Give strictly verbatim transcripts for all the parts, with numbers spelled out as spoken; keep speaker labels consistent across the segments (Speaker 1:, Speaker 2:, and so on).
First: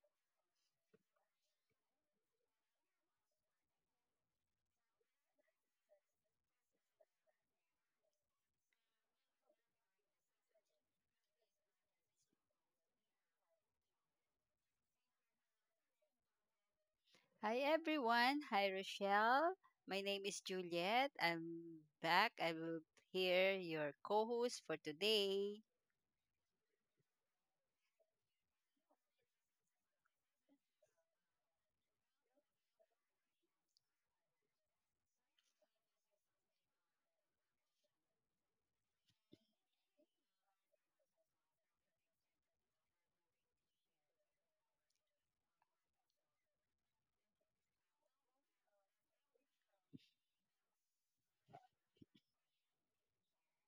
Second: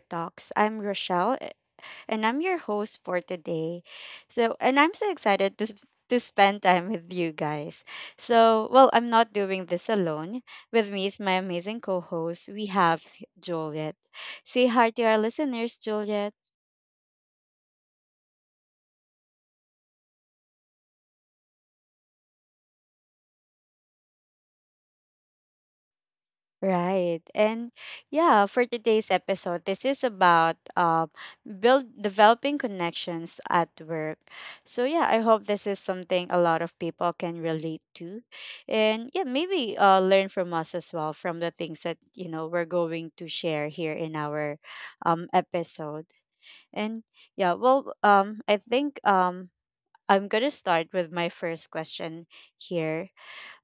Speaker 1: talks. I'm Rochelle eh, and I'm your host for today. So, and I'm so excited to s- to spend time with you guys. So, well, I'm not doing this alone. With me is my amazing co-host. We have Juliet. Say hi to our listeners, Juliet.
Speaker 2: Hi everyone. Hi Rochelle. My name is Juliet. I'm back. I will hear your co-host for today.
Speaker 1: Right. And yeah, for today's episode, this is about um build developing connections at work. So yeah, I hope this is something a lot of people can relate to. And yeah, maybe uh learn from us as well from the things that, you know, we're going to share here in our um episode. And yeah, well, um I think um I'm going to start with my first question here.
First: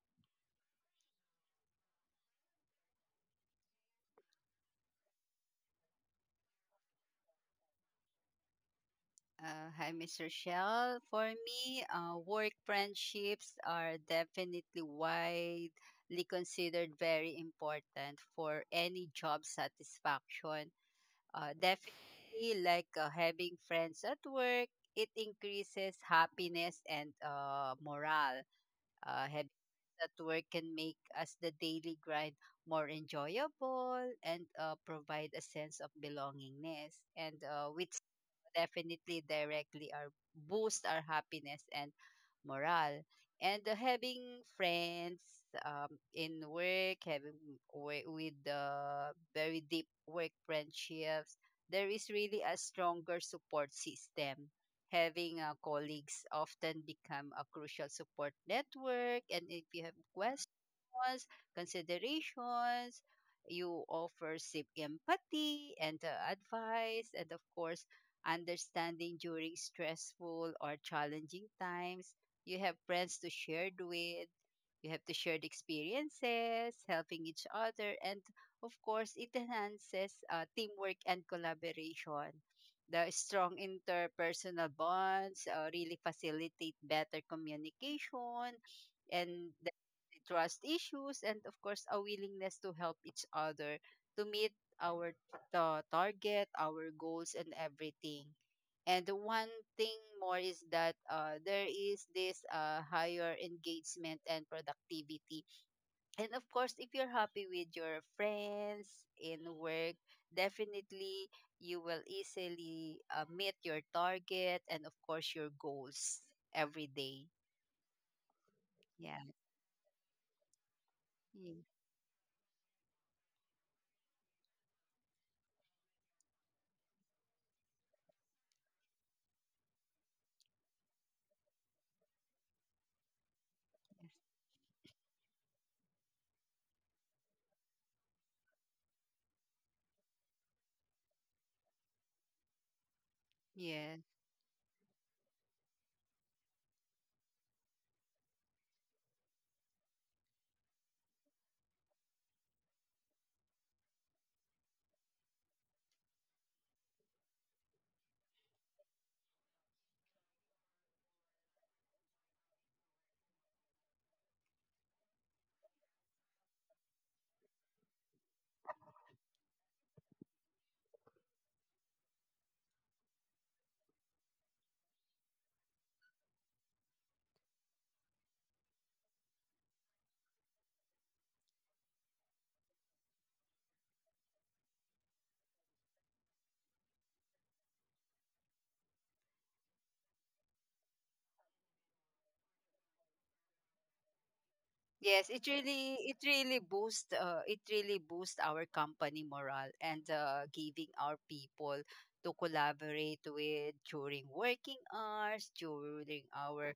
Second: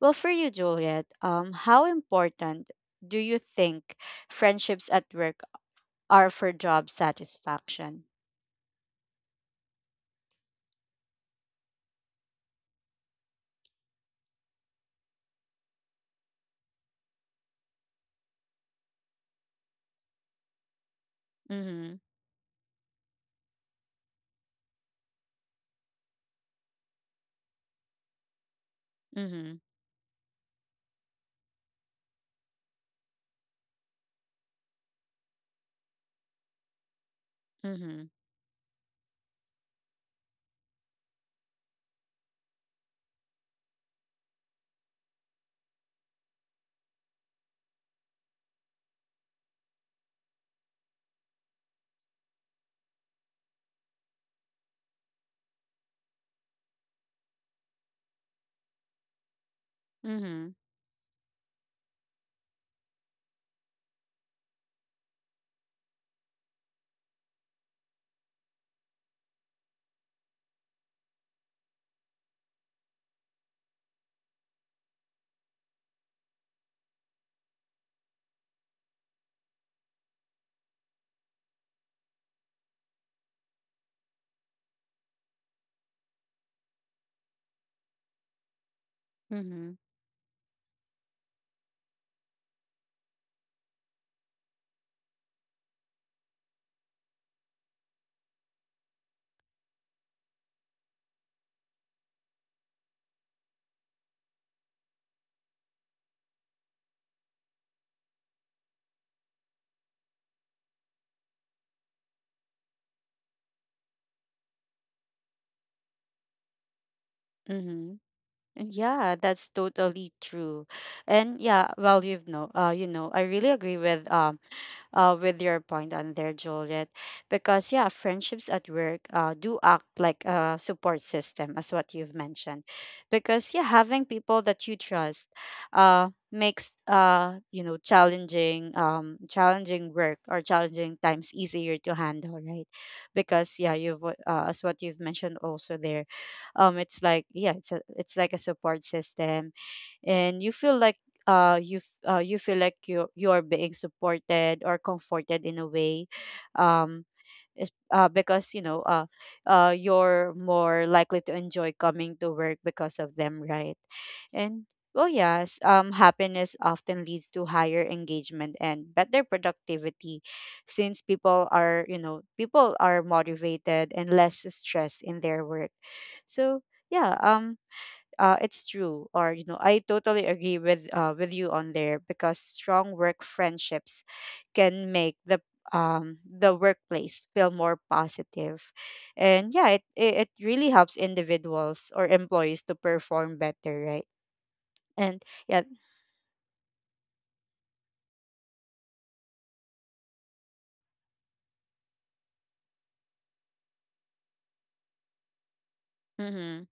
Speaker 1: Well, for you, Juliet, um, how important do you think friendships at work are for job satisfaction?
Speaker 2: Uh, hi, Miss Rochelle. For me, uh, work friendships are definitely widely considered very important for any job satisfaction. Uh,
Speaker 1: Mm-hmm.
Speaker 2: definitely, like uh, having friends at work, it increases happiness and uh, morale. Uh, having
Speaker 1: Mm-hmm.
Speaker 2: friends at work can make us the daily grind more enjoyable and uh, provide a sense of belongingness. And uh, with
Speaker 1: Mm-hmm.
Speaker 2: definitely directly or boost our happiness and morale. And uh, having friends um, in work, having wi- with the very deep work friendships, there is really a stronger support system. Having uh, colleagues often become a crucial support network. And if you have
Speaker 1: Mm-hmm.
Speaker 2: was considerations. You offer deep empathy and uh, advice, and of course, understanding during stressful or challenging times. You have friends to share with. You have to shared experiences, helping each other, and of course, it enhances uh, teamwork and collaboration. The strong interpersonal bonds uh, really facilitate better communication and
Speaker 1: Mm-hmm.
Speaker 2: trust issues, and of course, a willingness to help each other to meet our ta- target, our goals, and everything. And one thing more is that uh, there is this uh, higher engagement and productivity. And of course, if you're happy with your friends in work, definitely you will easily uh, meet your target and, of course, your goals every day.
Speaker 1: Mm-hmm. Yeah,
Speaker 2: Yeah.
Speaker 1: that's totally true. And
Speaker 2: Mm.
Speaker 1: yeah, well, you've know, uh, you know, I really agree with um uh, with your point on there, Juliet, because yeah, friendships at work uh, do act like a support system, as what you've mentioned, because yeah, having people that you trust uh, makes, uh, you know, challenging um, challenging work or challenging times easier to handle, right? Because yeah, you've
Speaker 2: Yes.
Speaker 1: uh, as what you've mentioned also there, um, it's like, yeah, it's a, it's like a support system and you feel like, uh you f- uh you feel like you you are being supported or comforted in a way, um is uh because you know uh uh you're more likely to enjoy coming to work because of them, right? And well, yes, um, happiness often leads to higher engagement and better productivity, since people are, you know people are motivated and less stressed in their work. So yeah, um uh, it's true, or you know, I totally agree with, uh, with you on there, because strong work friendships can make the, um the workplace feel more positive. And yeah, it, it it really helps individuals or employees to perform better, right? And
Speaker 2: Yes, it
Speaker 1: yeah.
Speaker 2: really it really boosts. Uh, it really boosts our company morale and uh, giving our people to collaborate with during working hours, during
Speaker 1: Mhm.
Speaker 2: our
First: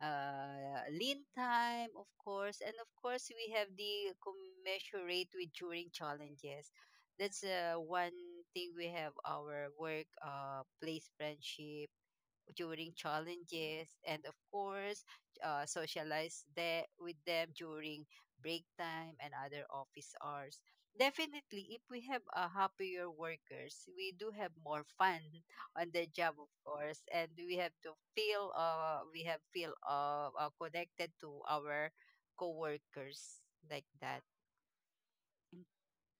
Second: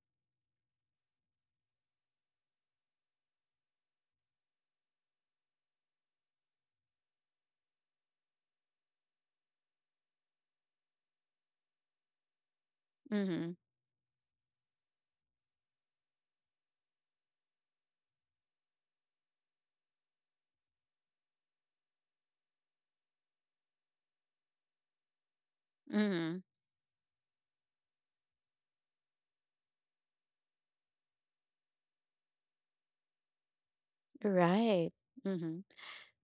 Speaker 2: uh, lean time, of course, and of course we have the commensurate with during challenges. That's uh, one thing we have our work uh, place friendship during
Speaker 1: Mhm.
Speaker 2: challenges, and of course uh, socialize there with them during break time and other office hours. Definitely if we have a happier workers we do have more fun on the job,
Speaker 1: Mhm.
Speaker 2: of course, and we have to feel uh we have feel uh, uh connected to our coworkers like that.
Speaker 1: Right. Mhm.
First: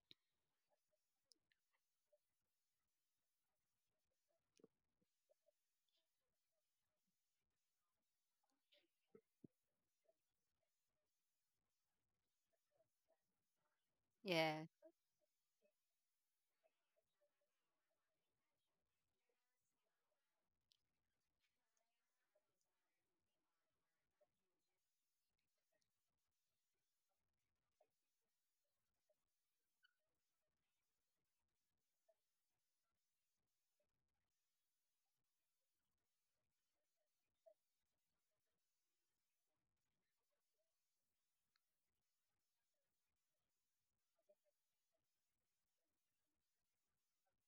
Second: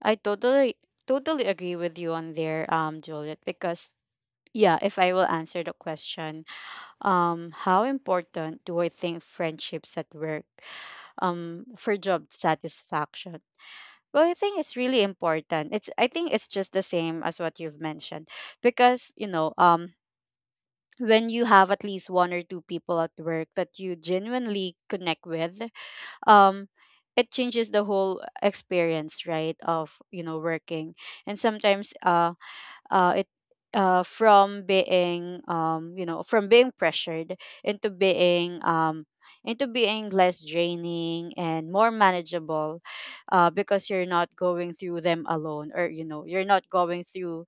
Speaker 1: I totally totally agree with you on there, um, Juliet, because yeah, if I will answer the question, um, how important do I think friendships at work um for job satisfaction? Well, I think
Speaker 2: Yes.
Speaker 1: it's really important. It's I think it's just the same as what you've mentioned, because, you know, um, when you have at least one or two people at work that you genuinely connect with, um, it changes the whole experience, right, of, you know, working. And sometimes uh uh, it uh, from being um, you know, from being pressured into being um, into being less draining and more manageable, uh, because you're not going through them alone, or you know, you're not going through,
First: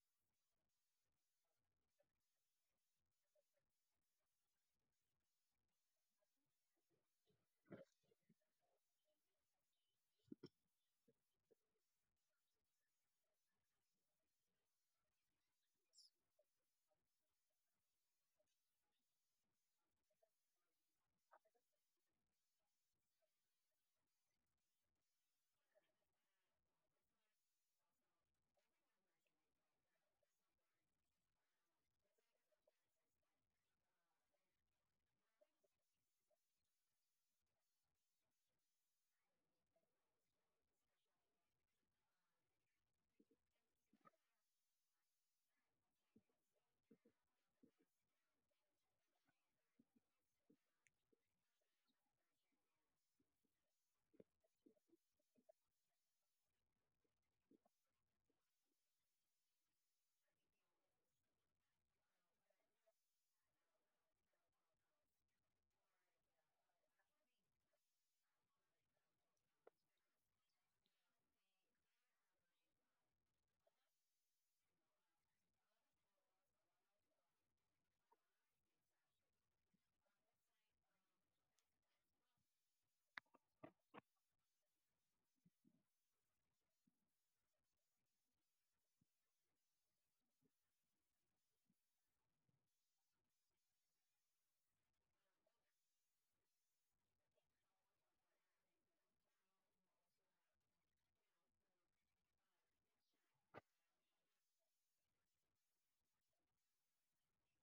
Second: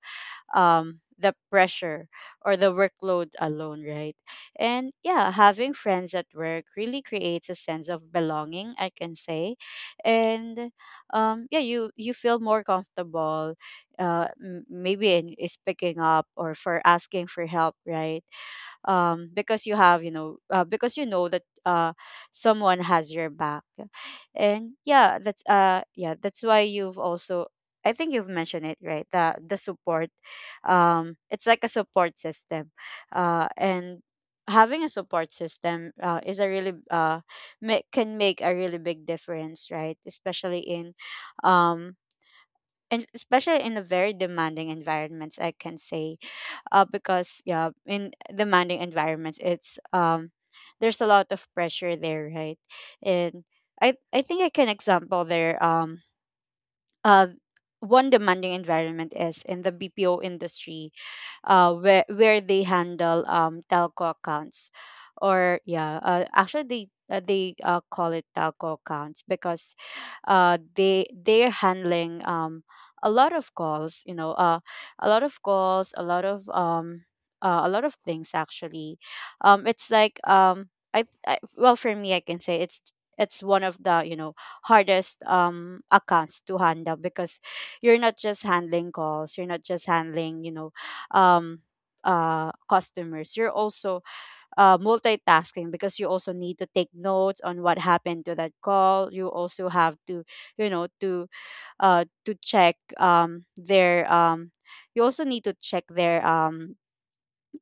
Speaker 1: um, the pressure or the workload alone, right? And yeah, having friends at work really creates a sense of belonging, I can say. And um, yeah, you, you feel more comfortable. Uh, m- maybe in, is picking up or for asking for help, right? Um, because you have you know uh, because you know that, uh someone has your back. And yeah, that's uh, yeah, that's why you've also, I think you've mentioned it, right, the the support, um, it's like a support system. Uh and having a support system, uh, is a really, uh ma- can make a really big difference, right, especially in, um and especially in a very demanding environments, I can say. Uh, because yeah, in demanding environments, it's um there's a lot of pressure there, right? And i i think I can example there, um uh one demanding environment is in the BPO industry, uh, where where they handle, um, telco accounts, or yeah, uh, actually they uh, they uh, call it telco accounts because uh, they they're handling, um, a lot of calls, you know, uh, a lot of calls, a lot of um, uh, a lot of things actually. Um, it's like um, I, I well for me I can say it's it's one of the, you know, hardest um accounts to handle, because you're not just handling calls, you're not just handling, you know, um uh customers, you're also, uh multitasking, because you also need to take notes on what happened to that call. You also have to, you know, to, uh to check um their um you also need to check their um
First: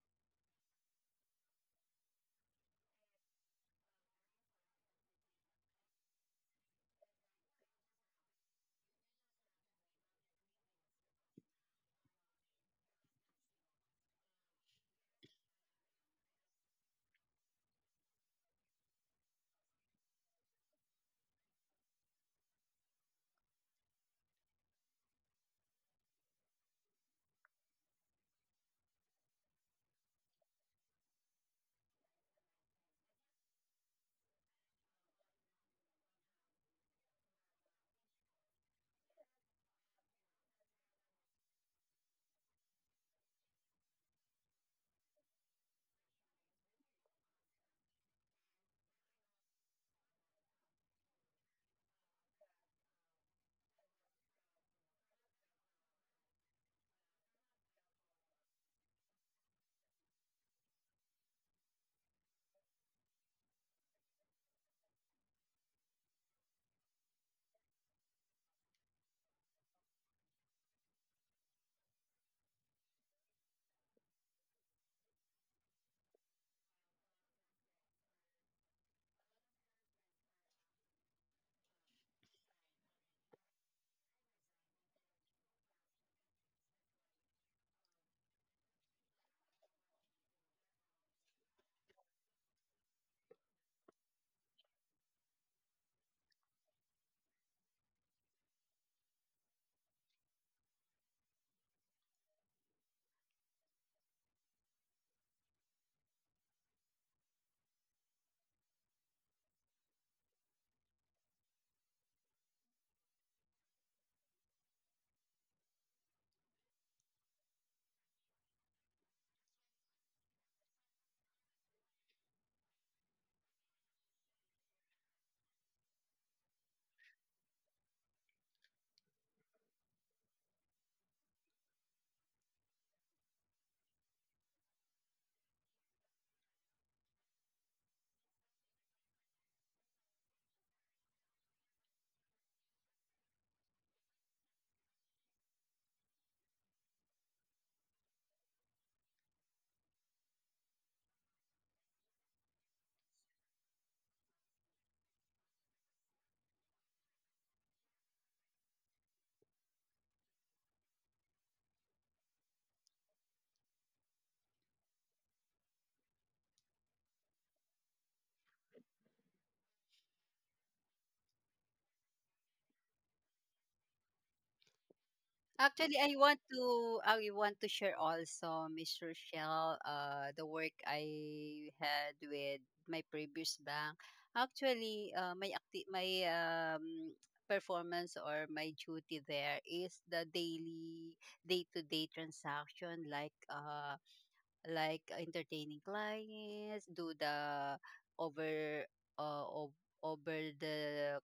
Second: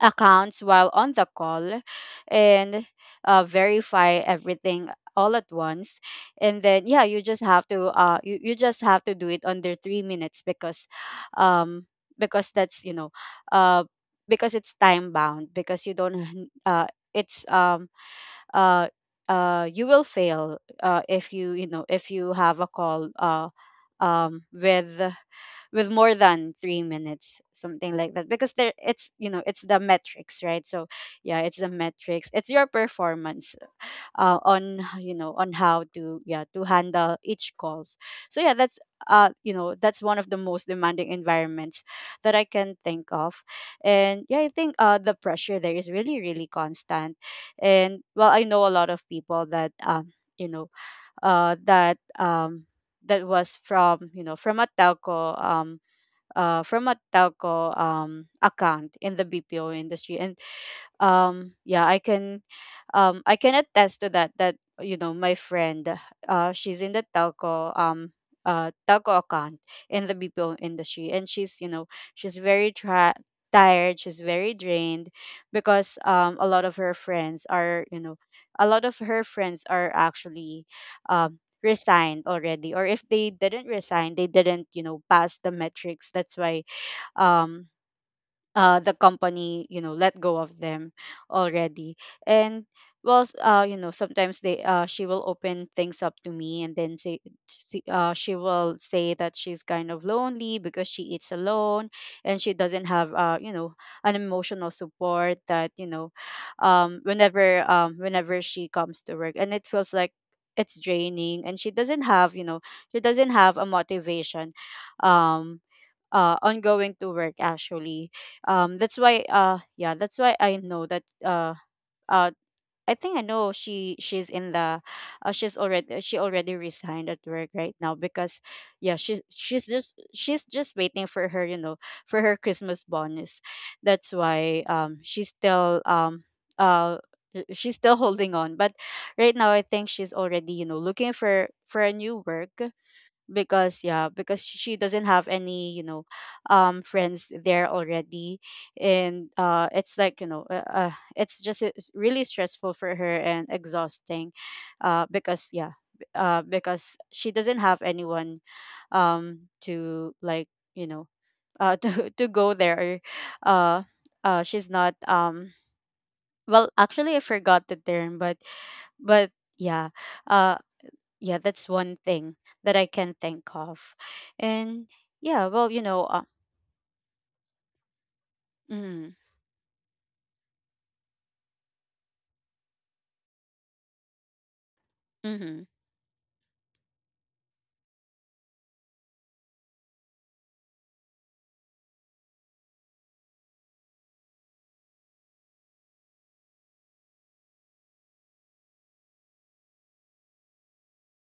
Speaker 1: accounts while on the call, and, uh, verify everything all at once. And then yeah, you just have to, uh you, you just have to do it under three minutes because, um because that's, you know, uh because it's time bound, because you don't uh it's um uh uh you will fail, uh if you, you know, if you have a call, uh um with with more than three minutes, something like that, because there it's, you know, it's the metrics, right? So yeah, it's the metrics, it's your performance, uh, on you know, on how to, yeah, to handle each calls. So yeah, that's, uh you know, that's one of the most demanding environments that I can think of. And yeah, I think, uh the pressure there is really really constant. And well, I know a lot of people that, um you know, uh that um that was from, you know, from a telco um uh, from a telco um, account in the B P O industry, and um, yeah, I can, um, I can attest to that. That, you know, my friend, uh, she's in the telco um, uh, telco account in the B P O industry, and she's, you know, she's very tra- tired. She's very drained because um, a lot of her friends are, you know a lot of her friends are actually, um, resigned already. Or if they didn't resign, they didn't, you know, pass the metrics, that's why, um uh the company, you know, let go of them already. And well, s- uh you know, sometimes they uh she will open things up to me and then say she, uh, she will say that she's kind of lonely because she eats alone, and she doesn't have, uh you know, an emotional support, that, you know um whenever um whenever she comes to work and it feels like it's draining, and she doesn't have, you know, she doesn't have a motivation, um uh on going to work, actually. Um, that's why, uh yeah, that's why I know that, uh uh I think I know she she's in the, uh, she's already, she already resigned at work right now, because yeah, she's she's just she's just waiting for her, you know, for her Christmas bonus. That's why um she's still, um uh sh- she's still holding on. But right now I think she's already, you know, looking for for a new work. Because yeah, because sh- she doesn't have any, you know, um, friends there already. And uh it's like, you know, uh, uh, it's just it's really stressful for her and exhausting, uh because yeah, b- uh because she doesn't have anyone, um, to like, you know, uh to to go there. uh uh she's not um, well actually I forgot the term, but but yeah. Uh, yeah, that's one thing that I can think of. And yeah, well, you
Speaker 2: Actually,
Speaker 1: know
Speaker 2: I
Speaker 1: uh,
Speaker 2: want to I want to share also, Miss
Speaker 1: mm,
Speaker 2: Rochelle, uh, the work I had with my previous bank. Actually, uh, my
Speaker 1: mm-hmm,
Speaker 2: acti- my um, performance or my duty there is the daily day-to-day transaction, like uh, like entertaining clients, do the over uh, ov- over the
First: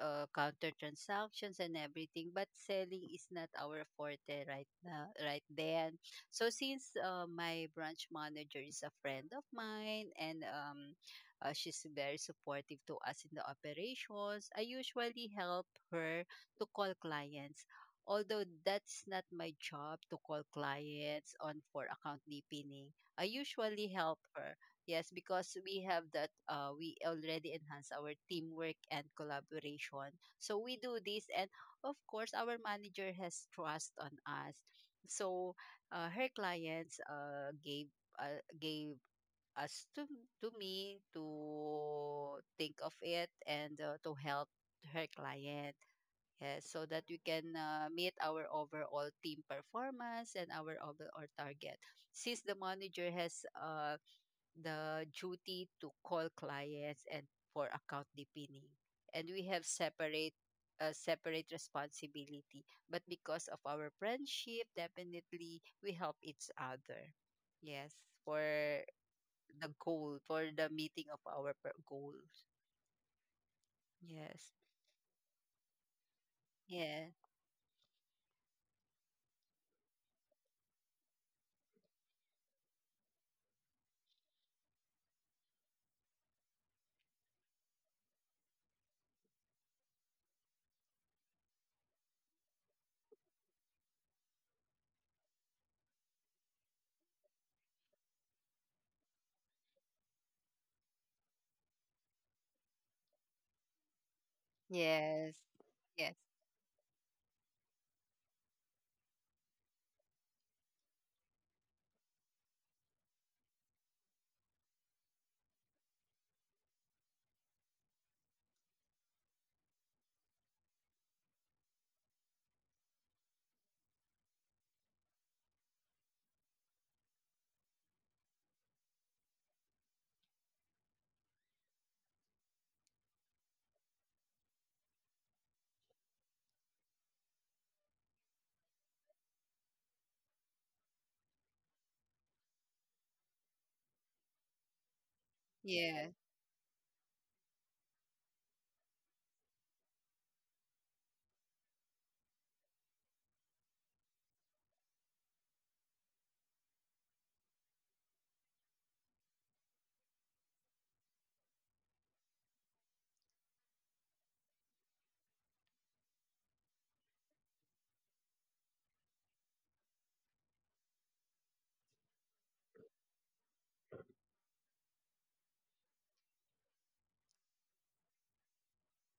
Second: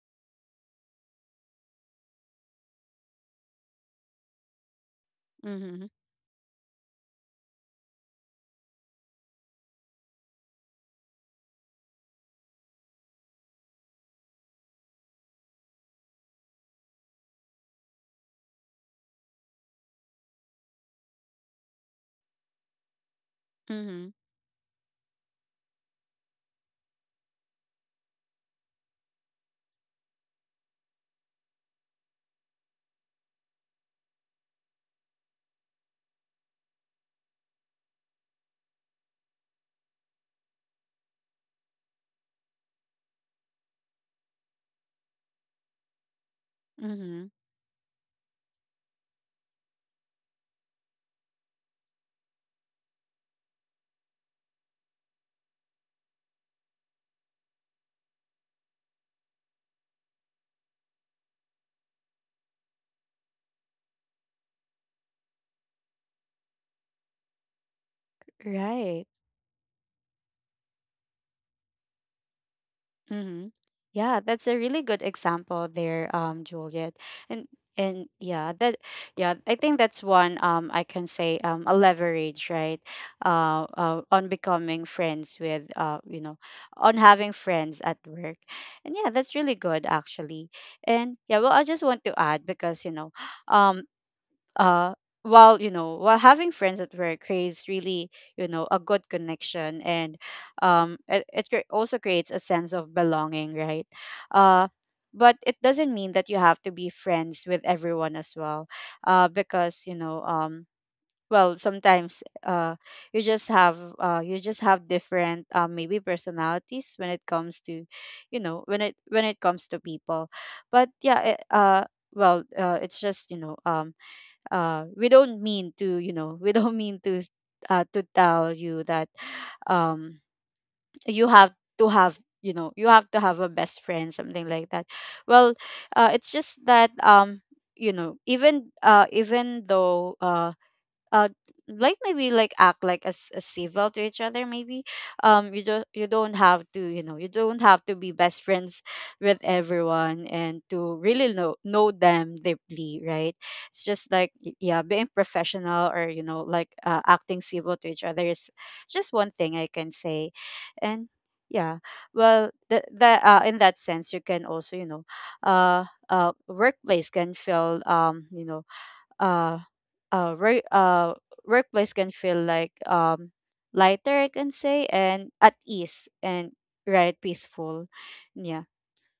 Speaker 2: uh, counter transactions and everything, but selling is not our forte right now, right
Speaker 1: mm-hmm,
Speaker 2: then. So since uh, my branch manager is a friend of mine, and um, uh, she's very supportive to us in the operations. I usually help her to call clients, although that's not my job to call clients on for account deepening. I usually
Speaker 1: mm-hmm,
Speaker 2: help her. Yes, because we have that, uh, we already enhance our teamwork and collaboration. So we do this, and of course, our manager has trust on us. So uh, her clients uh, gave uh, gave us to to me to think of it and uh, to help her client. Yes, so that
Speaker 1: mm-hmm,
Speaker 2: we can uh, meet our overall team performance and our overall target. Since the manager has uh, the duty to call clients and for account deepening. And we have separate uh, separate responsibility. But because of our friendship, definitely we help each other. Yes, for
Speaker 1: right.
Speaker 2: the goal, for the meeting of our per- goals.
Speaker 1: Mm-hmm. Yeah, that's a
Speaker 2: Yes.
Speaker 1: really good example there, um, Juliet.
Speaker 2: Yeah.
Speaker 1: And and yeah, that yeah, I think that's one, um, I can say, um, a leverage, right? Uh, uh on becoming friends with, uh, you know, on having friends at work. And yeah, that's really good actually. And yeah, well I just want to add because, you know, um uh while you know while having friends at work creates really, you know, a good connection. And um it, it cre- also creates a sense of belonging, right? uh but
Speaker 2: Yes.
Speaker 1: it doesn't mean
Speaker 2: Yes.
Speaker 1: that you have to be friends with everyone as well, uh because you know um well, sometimes, uh you just have uh you just have different, uh, maybe, personalities when it comes to, you know when it when it comes to people. But yeah, it, uh well, uh, it's just, you know um uh, we don't mean to, you know we don't mean to s- uh, to tell you that, um, you have to have, you know you have to have a best friend, something like that. Well, uh, it's just that, um, you know, even uh, even though, uh, uh like maybe like act like as a civil to each other maybe. Um you just, you
Speaker 2: Yes.
Speaker 1: don't have to, you know you don't have to be best friends with everyone and to really know know them deeply, right? It's just like y- yeah, being professional or, you know, like, uh, acting civil to each other is just one thing I can say. And yeah, well the, the uh, in that sense you can also, you know, uh uh workplace can feel um you know uh uh work uh workplace can feel like, um lighter I can say, and at ease and, right, peaceful. Yeah.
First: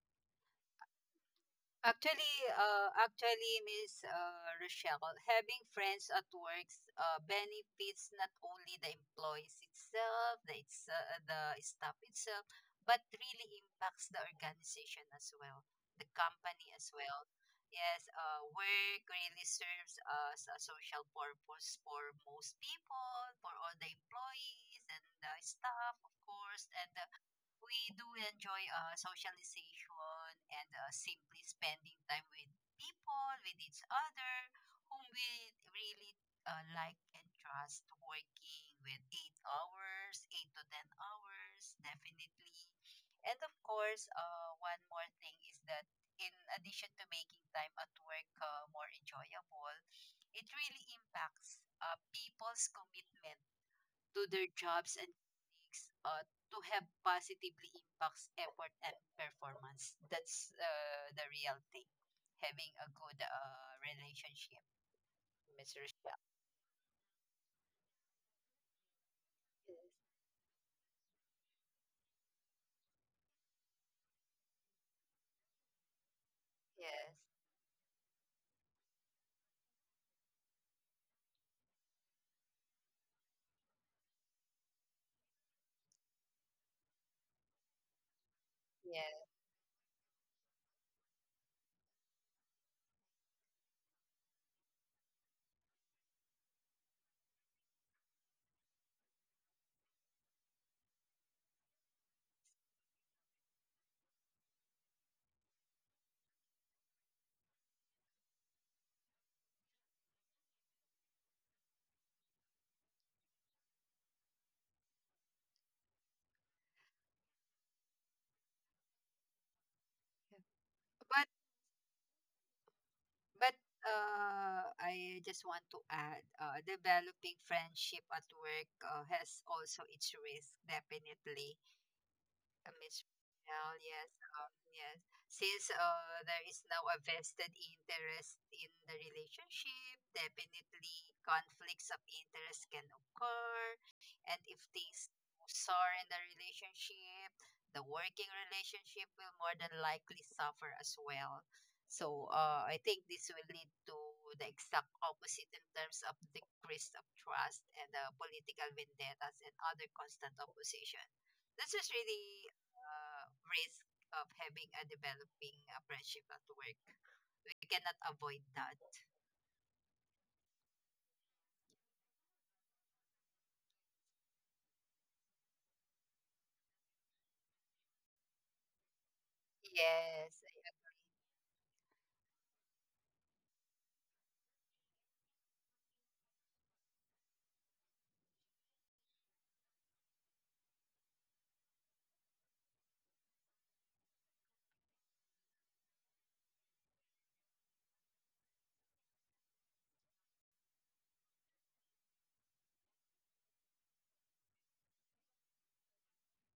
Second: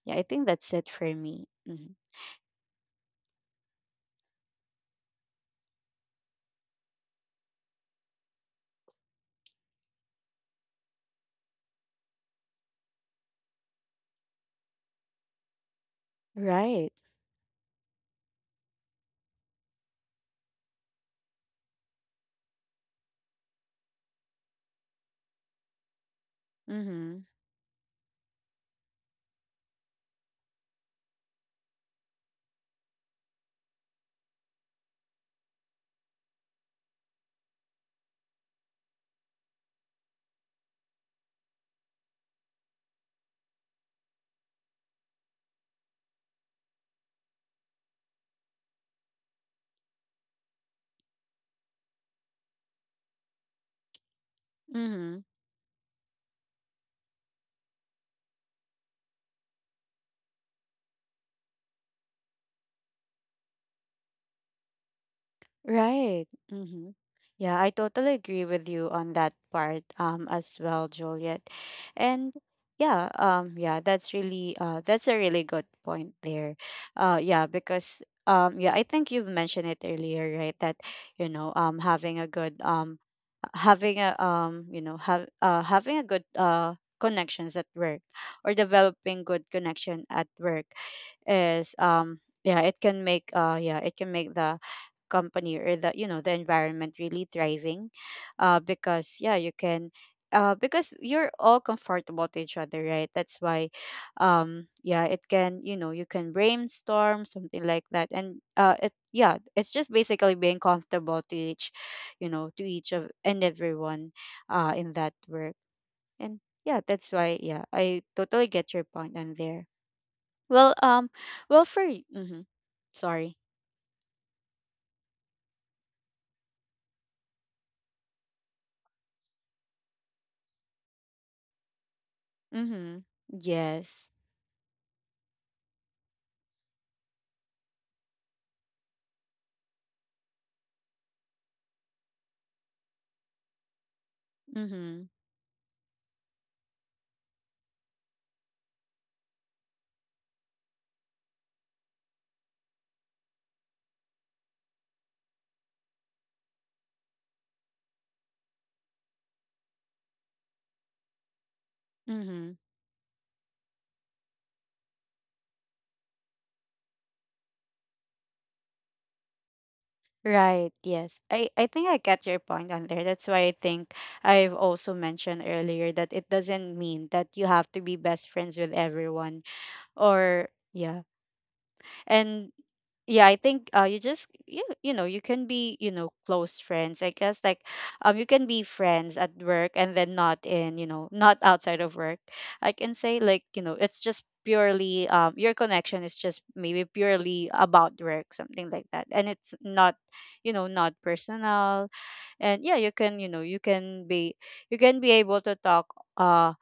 Speaker 1: Yeah, I think that's it for me. hmm
Speaker 2: Actually, uh, actually, Miss uh, Rochelle, having friends at work uh, benefits not only the employees itself, the, it's, uh, the staff itself, but really impacts the organization as well, the company as
Speaker 1: Right.
Speaker 2: well. Yes, uh, work really serves as a social purpose for most people, for all the employees and the staff, of course, and uh,
Speaker 1: Mhm.
Speaker 2: we do enjoy uh, socialization and uh, simply spending time with people, with each other, whom we really uh, like and trust working with eight hours, eight to ten hours, definitely. And of course, uh, one more thing is that in addition to making time at work uh, more enjoyable, it really impacts uh, people's commitment to their jobs and
Speaker 1: Mhm.
Speaker 2: colleagues uh, to have positively impacts effort and performance. That's uh, the real thing. Having a good uh, relationship, Miss Rochelle.
Speaker 1: Right. Mm-hmm. Yeah, I totally agree with you on that part, um as well, Juliet. And yeah, um yeah, that's really uh that's a really good point there. Uh
Speaker 2: Yes,
Speaker 1: yeah, because um yeah, I think you've mentioned it earlier, right? That, you know, um having a good um having a um you know, have uh having a good uh connections at work, or
Speaker 2: yes,
Speaker 1: developing good connection at work is, um yeah, it can make uh yeah, it can make the company or, the you know, the environment really thriving. Uh because yeah you can, uh because you're all comfortable to each other, right? That's why, um yeah, it can, you know, you can brainstorm something like that. And uh it yeah, it's just basically being comfortable to each, you know, to each of and everyone uh in that work. And yeah, that's why yeah, I totally get your point on there.
Speaker 2: yes.
Speaker 1: well, um,
Speaker 2: But
Speaker 1: well for mm-hmm, Sorry.
Speaker 2: but uh, I just want to add, uh, developing friendship at work uh, has also its risk, definitely. A
Speaker 1: Mm-hmm.
Speaker 2: Michelle,
Speaker 1: Yes.
Speaker 2: yes, um, yes. Since uh, there is now a vested interest in the relationship, definitely conflicts of interest can occur. And if
Speaker 1: Mm-hmm.
Speaker 2: things sour in the relationship, the working relationship will more than likely suffer as well. So uh, I think this will lead to the exact opposite in terms of decrease of trust and uh, political vendettas and other constant opposition. This is
Speaker 1: Mm-hmm.
Speaker 2: really uh, risk of having a developing uh, friendship at work. We cannot avoid that.
Speaker 1: Right. Yes. I I think I get your point on there. That's why I think I've also mentioned earlier that it doesn't mean that you have to be best friends with everyone, or
Speaker 2: Yes,
Speaker 1: yeah. And yeah, I think uh you just you, you know, you can be, you know, close friends I guess. Like, um you can be friends at work and then not in, you know, not outside of work, I can say. Like, you know, it's just purely, um your connection is just maybe purely about work, something like that, and it's not, you know, not personal. And yeah, you can, you know, you can be, you can be able to talk uh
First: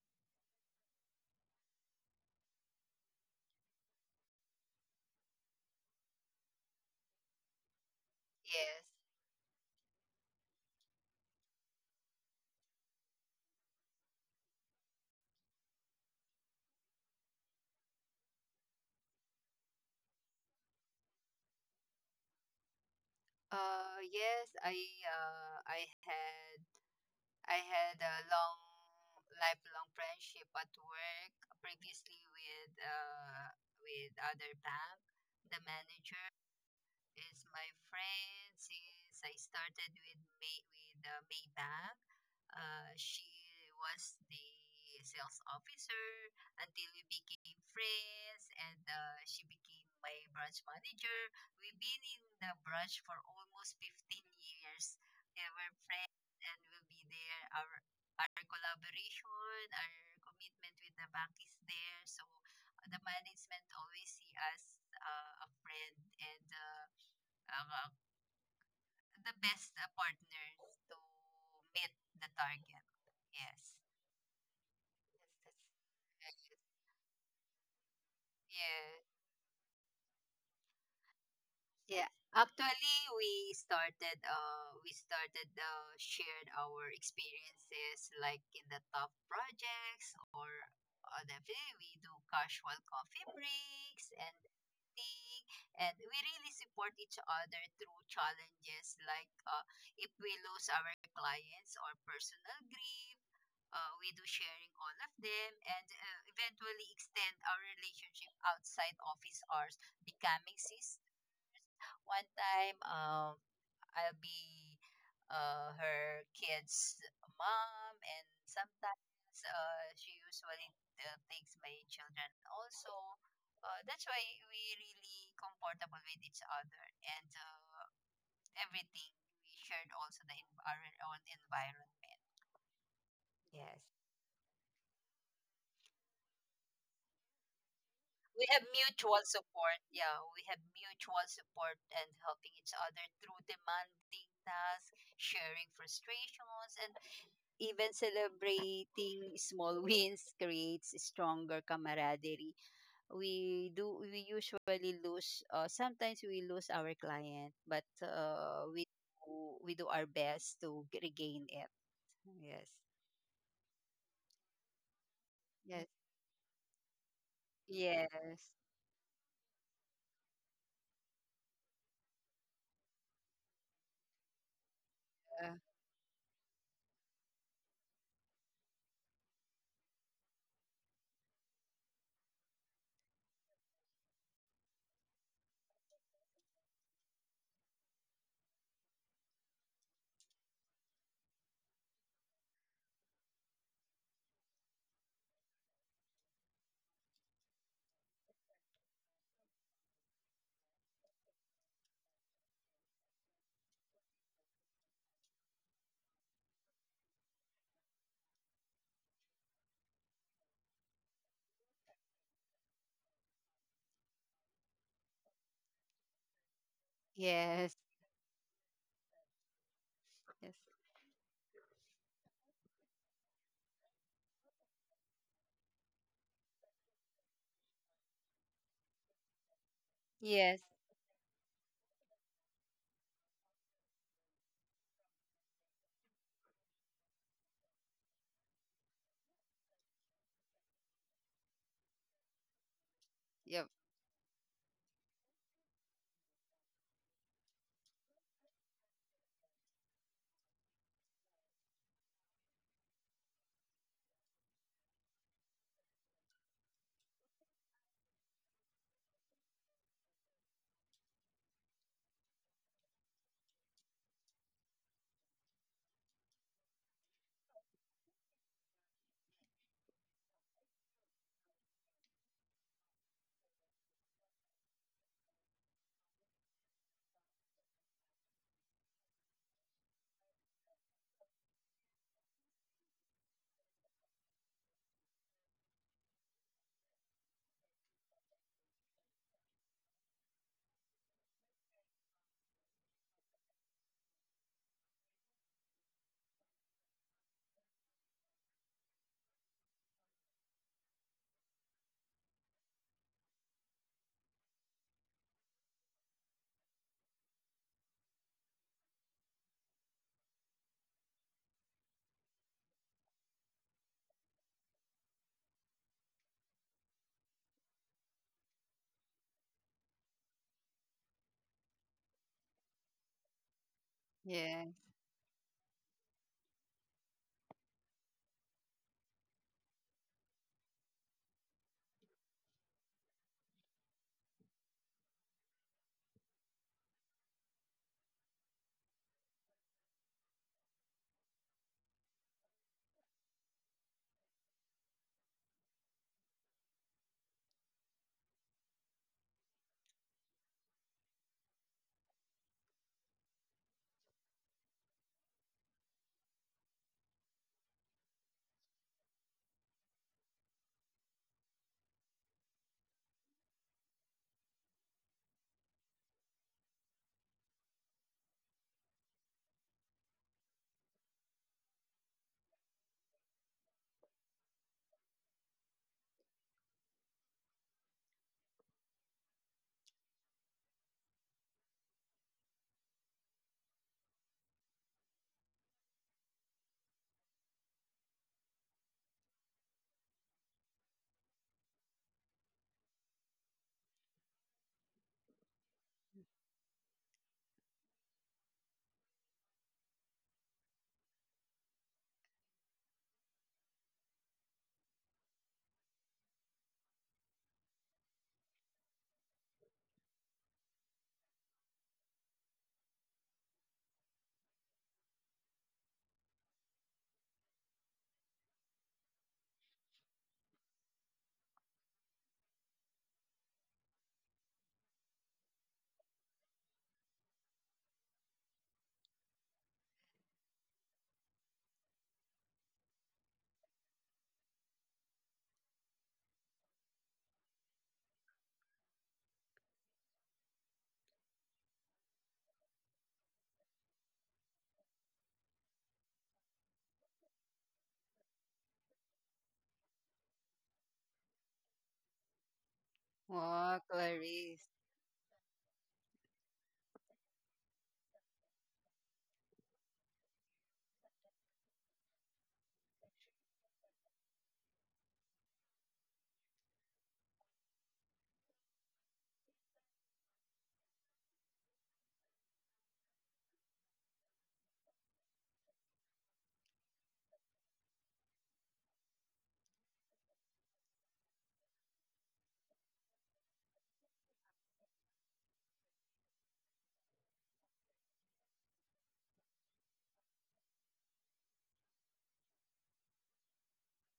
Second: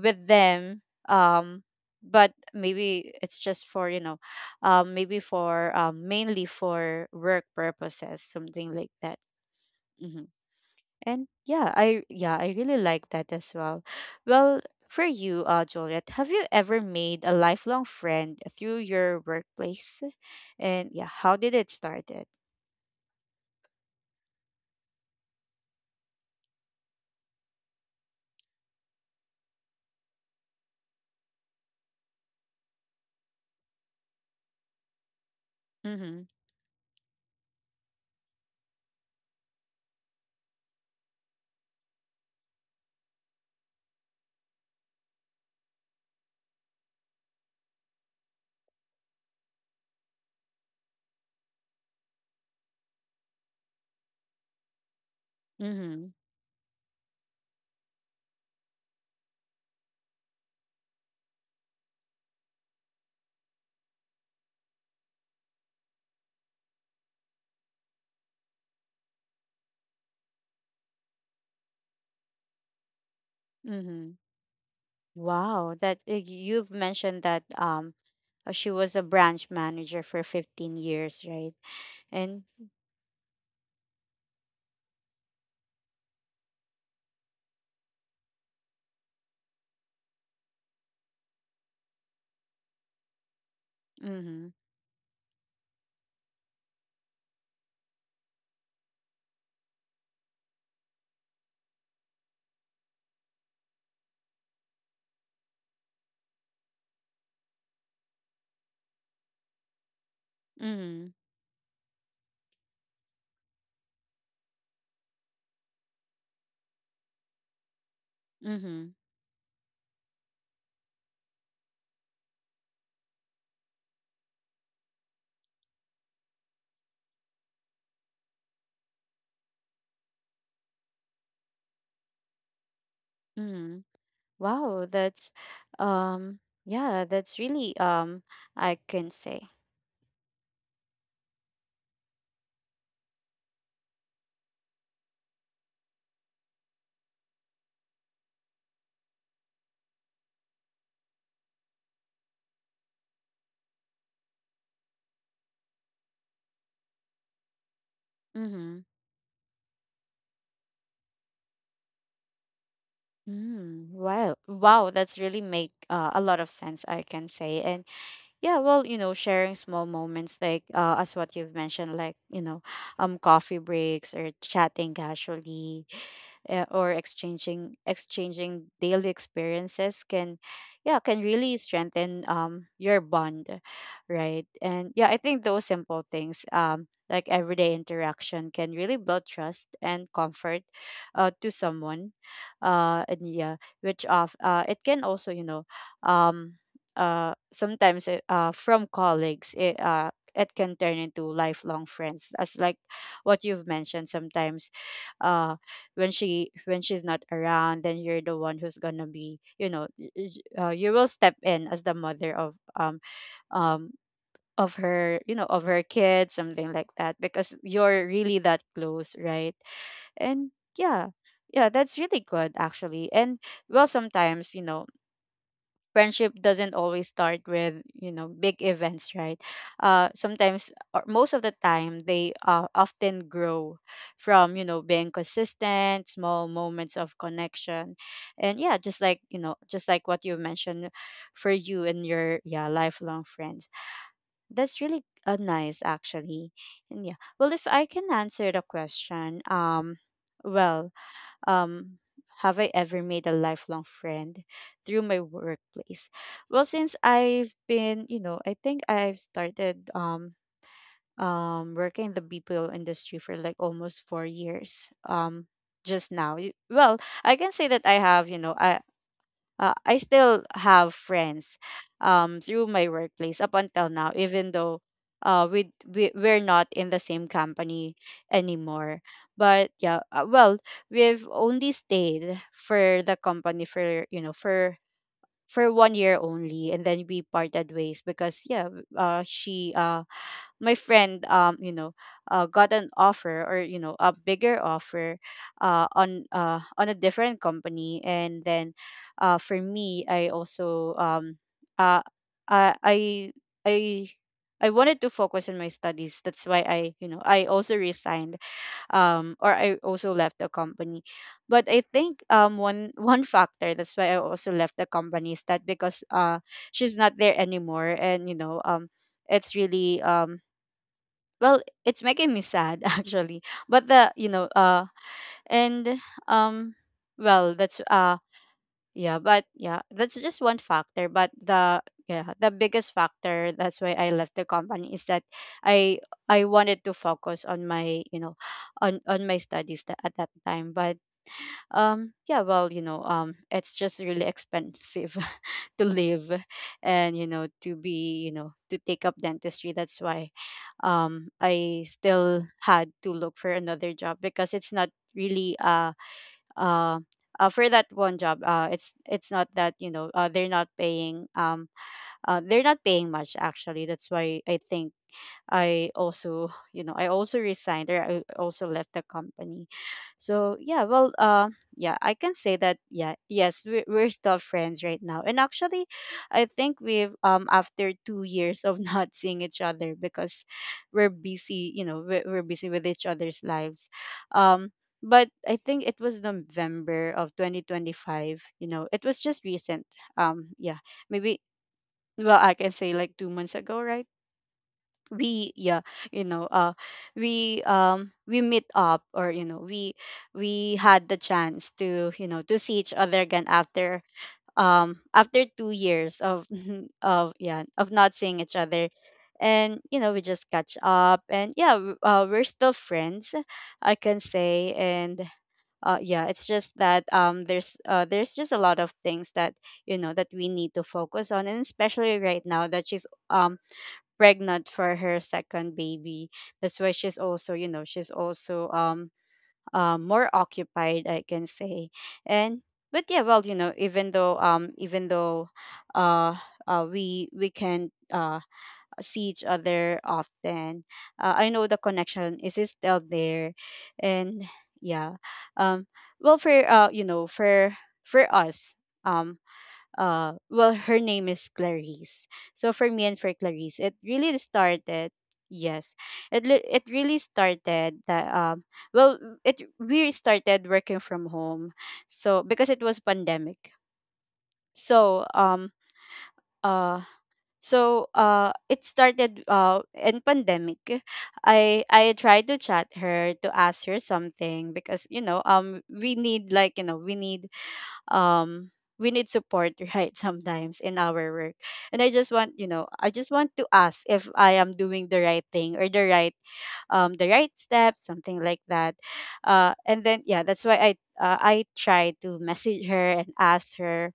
Speaker 1: with them. um but maybe it's just for, you know, um maybe for, um mainly for work purposes, something
Speaker 2: yes.
Speaker 1: like that. Mhm. And yeah, I, yeah, I really like that as well. Well, for you, uh, Juliet, have you ever made a lifelong friend through your workplace? And yeah, how did it started?
Speaker 2: Uh, yes, I uh, I had I had a long lifelong friendship at work previously with uh with other bank, the
Speaker 1: Mm-hmm.
Speaker 2: manager. Is my friend since I started with May with uh, Maybank. Uh, she was the sales officer until we became friends, and uh, she became my branch manager. We've been in the branch for almost fifteen years. Yeah, we're
Speaker 1: Mm-hmm.
Speaker 2: friends, and will be there. Our our collaboration, our commitment with the bank is there. So the management always see us uh, a friend. And Uh, uh, the best uh, partners to meet the target. Yes.
Speaker 1: Mm-hmm. Wow, that uh,
Speaker 2: Yes, that's,
Speaker 1: you've mentioned that, um uh, she was
Speaker 2: yeah.
Speaker 1: a branch manager for fifteen years, right?
Speaker 2: Yeah.
Speaker 1: And
Speaker 2: Actually, we started uh we started uh shared our experiences like in the top projects, or uh, definitely we do casual coffee breaks and
Speaker 1: mhm.
Speaker 2: thing, and we really support each other through challenges, like uh if we lose our clients or personal grief. Uh, we do sharing all of them, and uh, eventually extend our relationship outside office hours, becoming sis.
Speaker 1: Mhm.
Speaker 2: One time um I'll be uh, her kids mom, and
Speaker 1: Mhm.
Speaker 2: sometimes uh, she usually uh, takes my children also. Uh, that's why we really comfortable with each other, and uh, everything. We shared also the env- our own environment. Yes,
Speaker 1: Mhm. Wow, that's, um yeah, that's really um
Speaker 2: we have
Speaker 1: I can
Speaker 2: mutual
Speaker 1: say.
Speaker 2: support. Yeah, we have mutual support and helping each other through demanding tasks, sharing frustrations, and even celebrating small wins creates stronger camaraderie. We do. We usually lose. Uh, sometimes we lose our client, but uh, we
Speaker 1: Mhm.
Speaker 2: do, we do our best to g- regain it. Yes.
Speaker 1: Mm, wow. Wow, that's really make
Speaker 2: Yes.
Speaker 1: uh, a lot of sense, I can say. And
Speaker 2: Yes.
Speaker 1: yeah, well, you know, sharing small moments like, uh as what you've mentioned, like, you know, um coffee breaks or chatting
Speaker 2: Uh,
Speaker 1: casually, uh, or exchanging exchanging daily experiences can, yeah, can really strengthen um your bond, right? And yeah, I think those simple things, um like everyday interaction, can really build trust and comfort, uh, to someone. Uh and yeah, which of uh it can also, you know, um uh, sometimes it, uh, from colleagues, it, uh, it can turn into lifelong friends. As like what you've mentioned, sometimes, uh, when she when she's not around, then you're the one who's gonna be, you know, y- y- uh, you will step in as the mother of, um um of her, you know, of her kids, something like that, because
Speaker 2: yes.
Speaker 1: you're really that close, right? And yeah, yeah, that's really good actually. And well, sometimes, you know, friendship doesn't always start with, you know, big events, right? Uh
Speaker 2: Yes.
Speaker 1: sometimes, or most of the time, they uh, often grow from, you know, being consistent small moments of connection. And yeah, just like, you know, just like what you mentioned for you and your, yeah, lifelong
Speaker 2: Yes.
Speaker 1: friends, that's really, uh, nice actually. And yeah, well, if I can answer the question, um well um have I ever made a lifelong friend through my workplace? Well, since I've been, you know, I think I've started, um um working in the B P O industry for like almost four years. Um just now. Y- Well, I can say that I have, you know, I uh, I still have friends, um, through my workplace up until now, even though, uh, we, we we're not in the same company anymore. But yeah, uh, well, we've only stayed for the company for, you know, for for one year only, and then we parted ways because yeah, uh, she uh my friend, um you know uh, got an offer, or, you know, a bigger offer, uh, on uh, on a different company. And then, uh, for me, I also, um uh, uh, i i I wanted to focus on my studies, that's why I, you know, I also resigned, um or I also left the company. But I think, um one one factor that's why I also left the company is that because, uh she's not there anymore, and you know, um it's really, um well, it's making me sad actually. But the you know
Speaker 2: Yep.
Speaker 1: uh and um well that's uh yeah but yeah that's just one factor. But the, yeah, the biggest factor that's why I left the company is that i I wanted to focus on my, you know, on on my studies tha- at that time. But, um, yeah, well, you know, um, it's just really expensive to live, and, you know, to be, you know, to take up dentistry. That's why, um, I still had to look for another job because it's not really, uh, uh, uh, for that one job. Uh, it's it's not that, you know, uh, they're not paying, um, uh, they're not paying much actually. That's why I think I also, you know, I also resigned or I also left the company. So yeah, well, uh, yeah, I can say that. Yeah, yes, we're, we're still friends right now, and actually, I think we've, um after two years of not seeing each other because we're busy, you know, we're, we're busy with each other's lives, um. But I think it was November of twenty twenty-five. You know, it was just recent. Um, yeah, maybe. Well, I can say like two months ago, right? we yeah you know uh we, um we meet up, or, you know, we we had the chance to, you know, to see each other again after, um after two years of of, yeah, of not seeing each other. And you know, we just catch up, and yeah, w- uh, we're still friends, I can say. And uh yeah, it's just that, um there's uh there's just a lot of things that, you know, that we need to focus on, and especially right now that she's, um pregnant for her second baby. That's why she's also, you know, she's also, um uh, more occupied, I can say. And but yeah, well, you know, even though um even though, uh, uh we we can uh see each other often, uh, I know the connection is still there. And yeah, um well for uh you know, for for us, um uh well, her name is Clarice. So for me and for
Speaker 2: Wow,
Speaker 1: Clarice, it really
Speaker 2: Clarice.
Speaker 1: started— yes. It li- it really started that, um well it we started working from home. So because it was pandemic. So, um uh so uh it started uh in pandemic. I I tried to chat her to ask her something because, you know, um we need like you know we need, um we need support right, sometimes in our work. And I just want, you know, I just want to ask if I am doing the right thing or the right, um the right steps, something like that. Uh and then yeah, that's why i uh, I tried to message her and ask her.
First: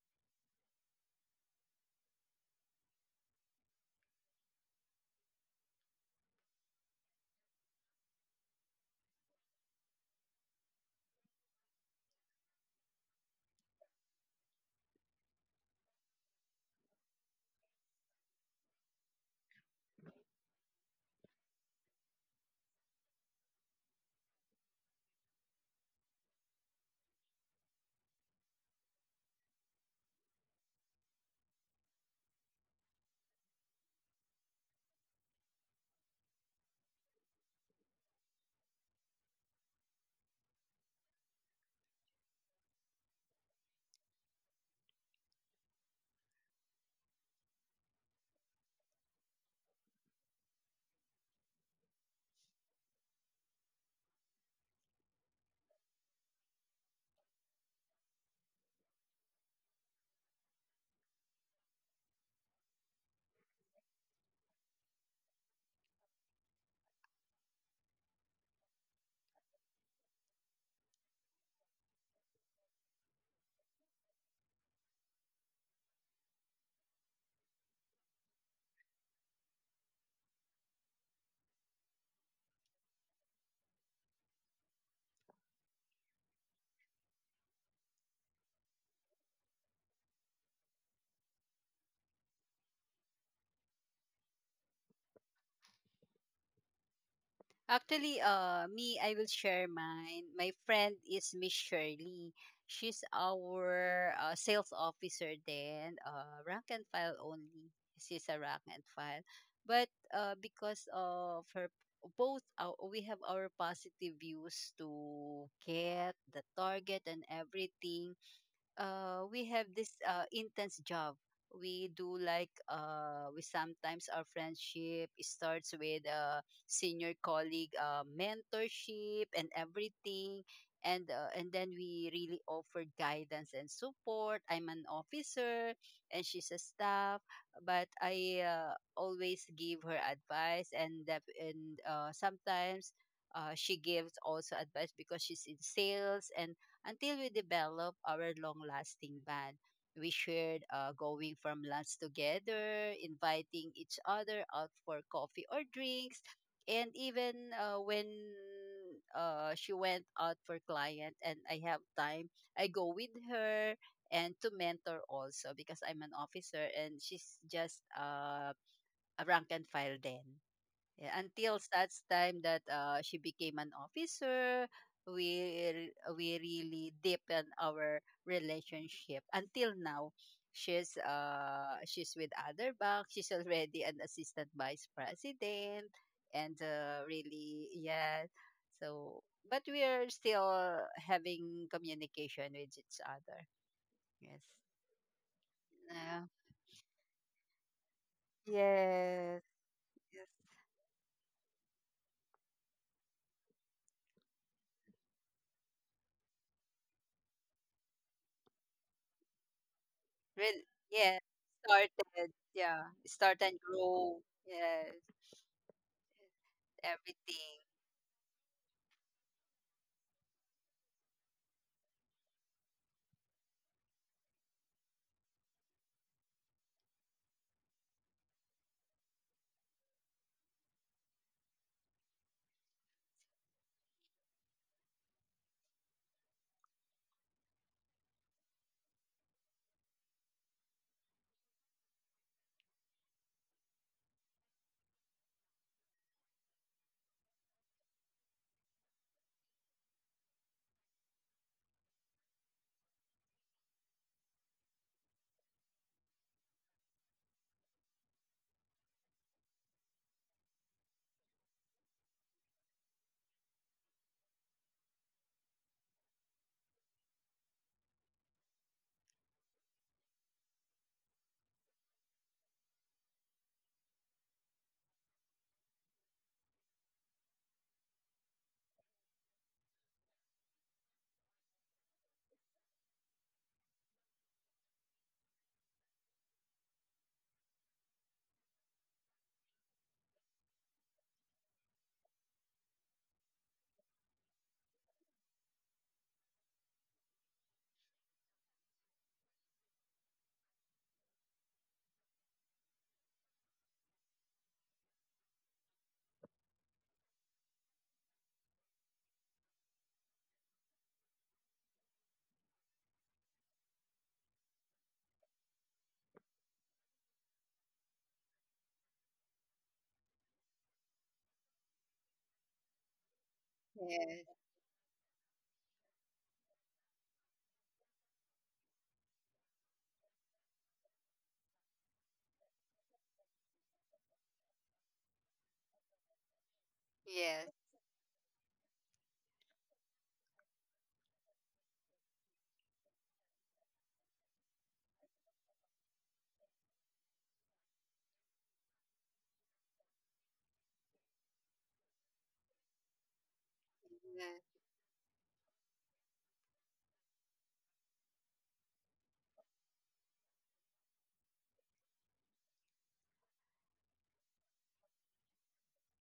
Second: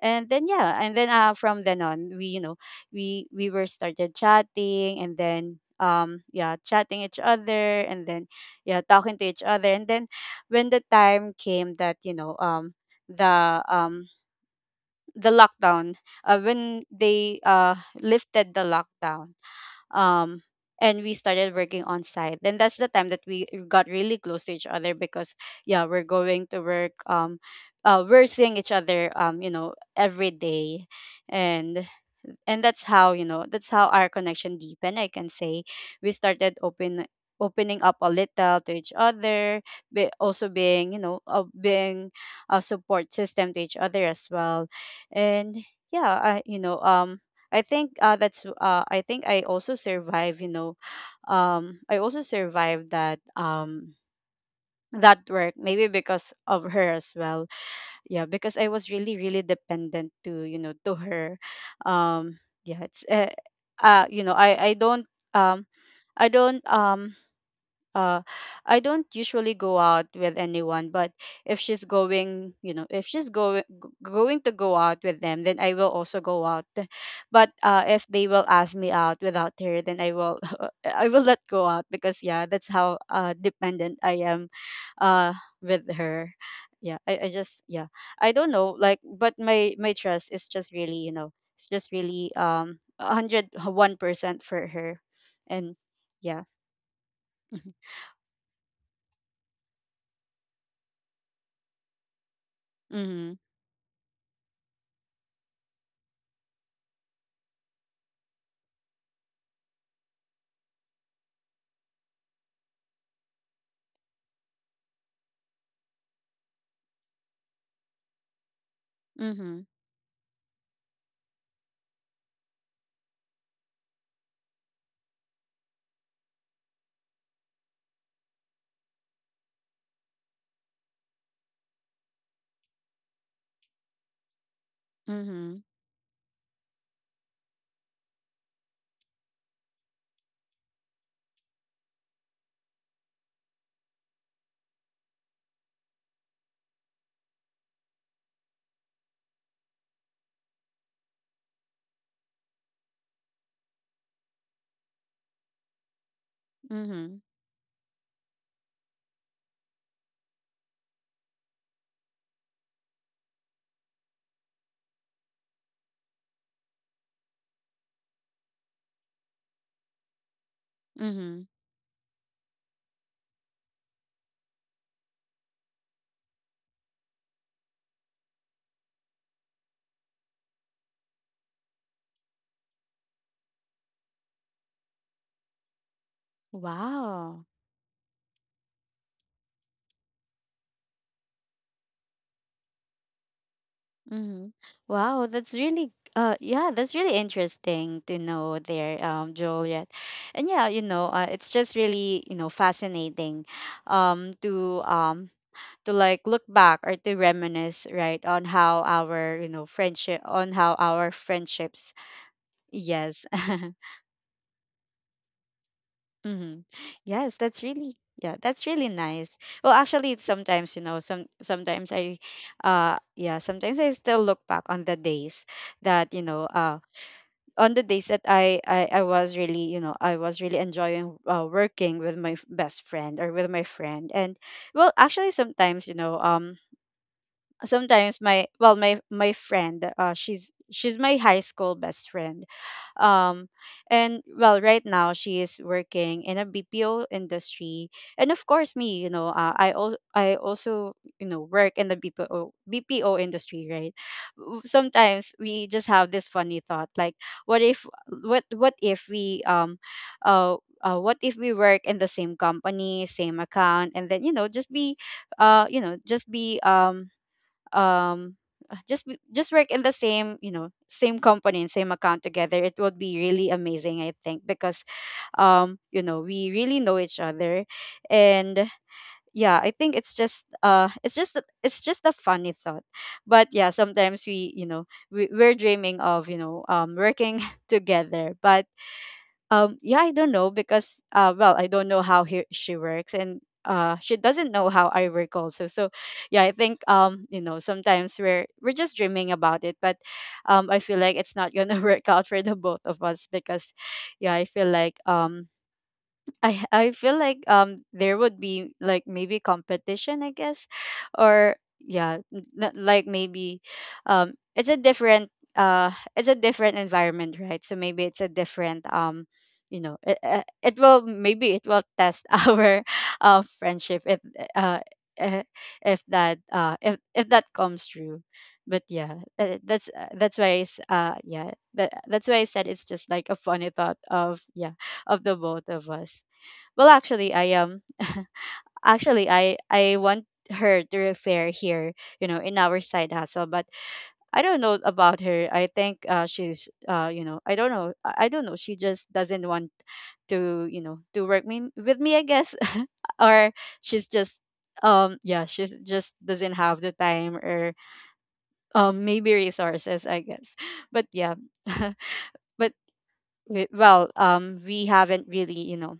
Speaker 1: And then yeah, and then uh from then on, we, you know, we we were started chatting, and then, um yeah, chatting each other, and then yeah, talking to each other. And then when the time came that, you know, um the um the lockdown, uh, when they uh lifted the lockdown, um, and we started working on site, then that's the time that we got really close to each other. Because yeah, we're going to work. Um, uh, we're seeing each other, Um, you know, every day. and and that's how, you know, that's how our connection deepened, I can say. We started open opening up a little to each other, but also being, you know, uh, being a support system to each other as well. And yeah, I, you know, um I think uh that's uh I think I also survived, you know. Um, I also survived that um that work maybe because of her as well. Yeah, because I was really really dependent to, you know, to her. Um yeah, it's uh, uh you know, I I don't um I don't um uh I don't usually go out with anyone, but if she's going, you know, if she's going going to go out with them, then I will also go out. But uh if they will ask me out without her, then I will I will not go out because yeah, that's how uh dependent I am uh with her. Yeah, I, I just yeah. I don't know, like but my my trust is just really, you know, it's just really um a hundred and one percent for her. And yeah.
Speaker 2: Actually, uh, me, I will share mine. My friend is Miss Shirley. She's
Speaker 1: Mhm.
Speaker 2: our uh, sales officer then, uh, rank and file only. She's a rank and file. But uh, because of her, both our, we have our positive views to get the target and everything. Uh, we
Speaker 1: Mhm.
Speaker 2: have this uh, intense job. We do, like uh, we sometimes our friendship starts with a senior colleague uh, mentorship and everything, and uh, and then we really offer guidance and support. I'm an
Speaker 1: Mhm.
Speaker 2: officer, and she's a staff, but I uh, always give her advice, and that, and uh, sometimes uh, she gives also advice because she's in sales, and until we develop our long-lasting band. We shared uh, going from lunch together, inviting each other out for coffee or drinks, and
Speaker 1: Mhm.
Speaker 2: even uh, when uh, she went out for client and I have time, I go with her and to mentor also because I'm an officer and she's just uh, a rank and file then. Yeah,
Speaker 1: Mhm.
Speaker 2: until such time that uh, she became an officer, we we really deepen our relationship. Until now, she's uh she's with other bank. She's already an assistant vice president, and uh,
Speaker 1: Wow.
Speaker 2: really yeah. So, but we are still having communication with each other. Yes.
Speaker 1: Mhm. Wow, that's really
Speaker 2: Yeah.
Speaker 1: uh yeah, that's really interesting to know there, um,
Speaker 2: Yes.
Speaker 1: Juliet.
Speaker 2: Yes.
Speaker 1: And yeah, you know, uh, it's just really, you know, fascinating um to um to like look back or to reminisce, right, on how our, you know, friendship on
Speaker 2: Really,
Speaker 1: how our
Speaker 2: yeah,
Speaker 1: friendships
Speaker 2: started, yeah,
Speaker 1: yes.
Speaker 2: start and grow, yes,
Speaker 1: Mm-hmm. Yes,
Speaker 2: everything,
Speaker 1: that's really yeah, that's really nice. Well, actually, it's sometimes you know, some sometimes I, uh, yeah, sometimes I still look back on the days that you know, uh, on the days that I I, I was really you know I was really enjoying uh, working with my f- best friend or with my friend. And well, actually, sometimes you know, um, sometimes my well, my my friend, uh, she's she's my high school best friend, um, and well, right now she is working in a B P O industry, and of course me, you know, uh, I al- I also you know work in the B P O B P O industry, right? W- Sometimes we just have this funny thought, like, what if what what if we um uh, uh what if we work in the same company, same account, and then you know just be uh you know just be um um uh, just w- just work in the same you know same company and same account together. It would be really amazing, I think, because um you know we really know each other. And yeah, I think it's just uh it's just a- it's just a funny thought. But yeah, sometimes we you know we, we're dreaming of you know um working together. But um, yeah, I don't know because uh, well, I don't know how he, she works, and uh, she doesn't know how I work also. So yeah, I think um, you know, sometimes we're we're just dreaming about it, but um, I feel like it's not gonna work out for the both of us because, yeah, I feel like um, I I feel like um there would be like maybe competition, I guess, or yeah n- n- like maybe um it's a different uh it's a different environment, right? So maybe it's a different, um you know it, uh, it will maybe it will test our uh friendship if
Speaker 2: yes,
Speaker 1: uh eh, if that uh if if that comes true. But yeah, uh, that's uh, that's why I s uh yeah that, that's why I said it's just like a funny thought of yeah of the both of us. Well, actually,
Speaker 2: yes.
Speaker 1: I um, actually, I I want her to refer here, you know, in our side hustle. But I don't know about her. I think uh, she's uh, you know, I don't know. I I don't know. She just doesn't want to, you know, to work me with me, I guess, or she's just
Speaker 2: Yes.
Speaker 1: um yeah, she's just doesn't have the time, or um maybe resources, I guess. But yeah. But we, well um we haven't really you know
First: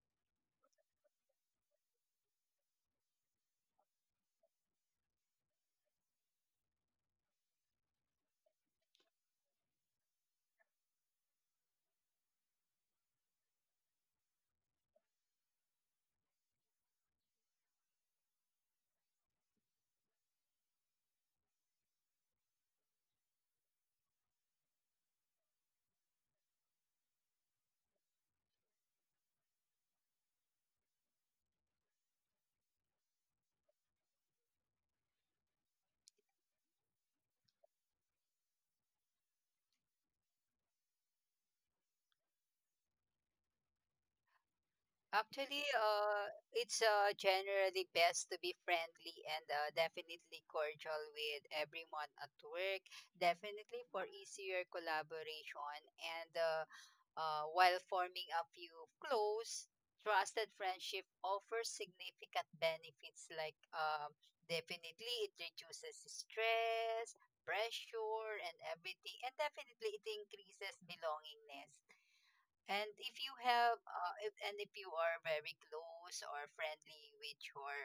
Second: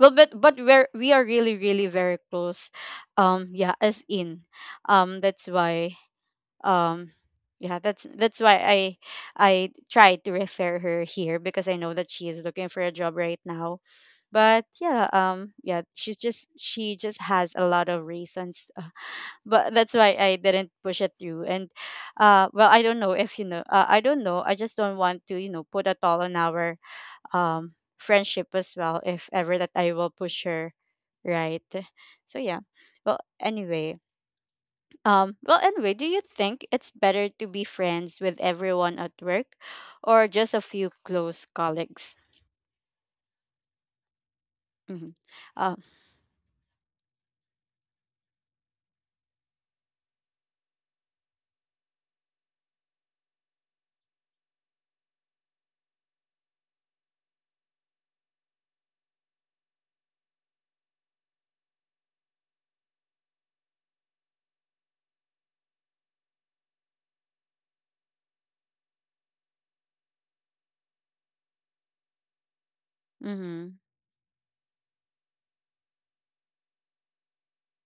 Speaker 1: well, but but we're we are really really very close, um yeah, as in, um that's why, um yeah, that's that's why i I tried to refer her here because I know that she is looking for a job right now. But yeah, um yeah, she's just she just has a lot of reasons. But that's why I didn't push it through. And uh well, I don't know if you know uh, I don't know, I just don't want to you know put a toll on our um friendship as well, if ever that I will push her, right? So yeah, well anyway um well, anyway, do you think it's better to be friends with everyone at work or just a few close colleagues? Mm-hmm.
Speaker 2: Actually,
Speaker 1: uh,
Speaker 2: uh, it's uh, generally best to be friendly and uh, definitely cordial with everyone at work, definitely for easier collaboration, and uh, Uh, while forming a few close, trusted friendship offers significant benefits, like um, definitely it reduces stress, pressure, and everything, and definitely it increases belongingness. And if you
Speaker 1: mm-hmm,
Speaker 2: have, uh, if, and if you are very close or friendly with your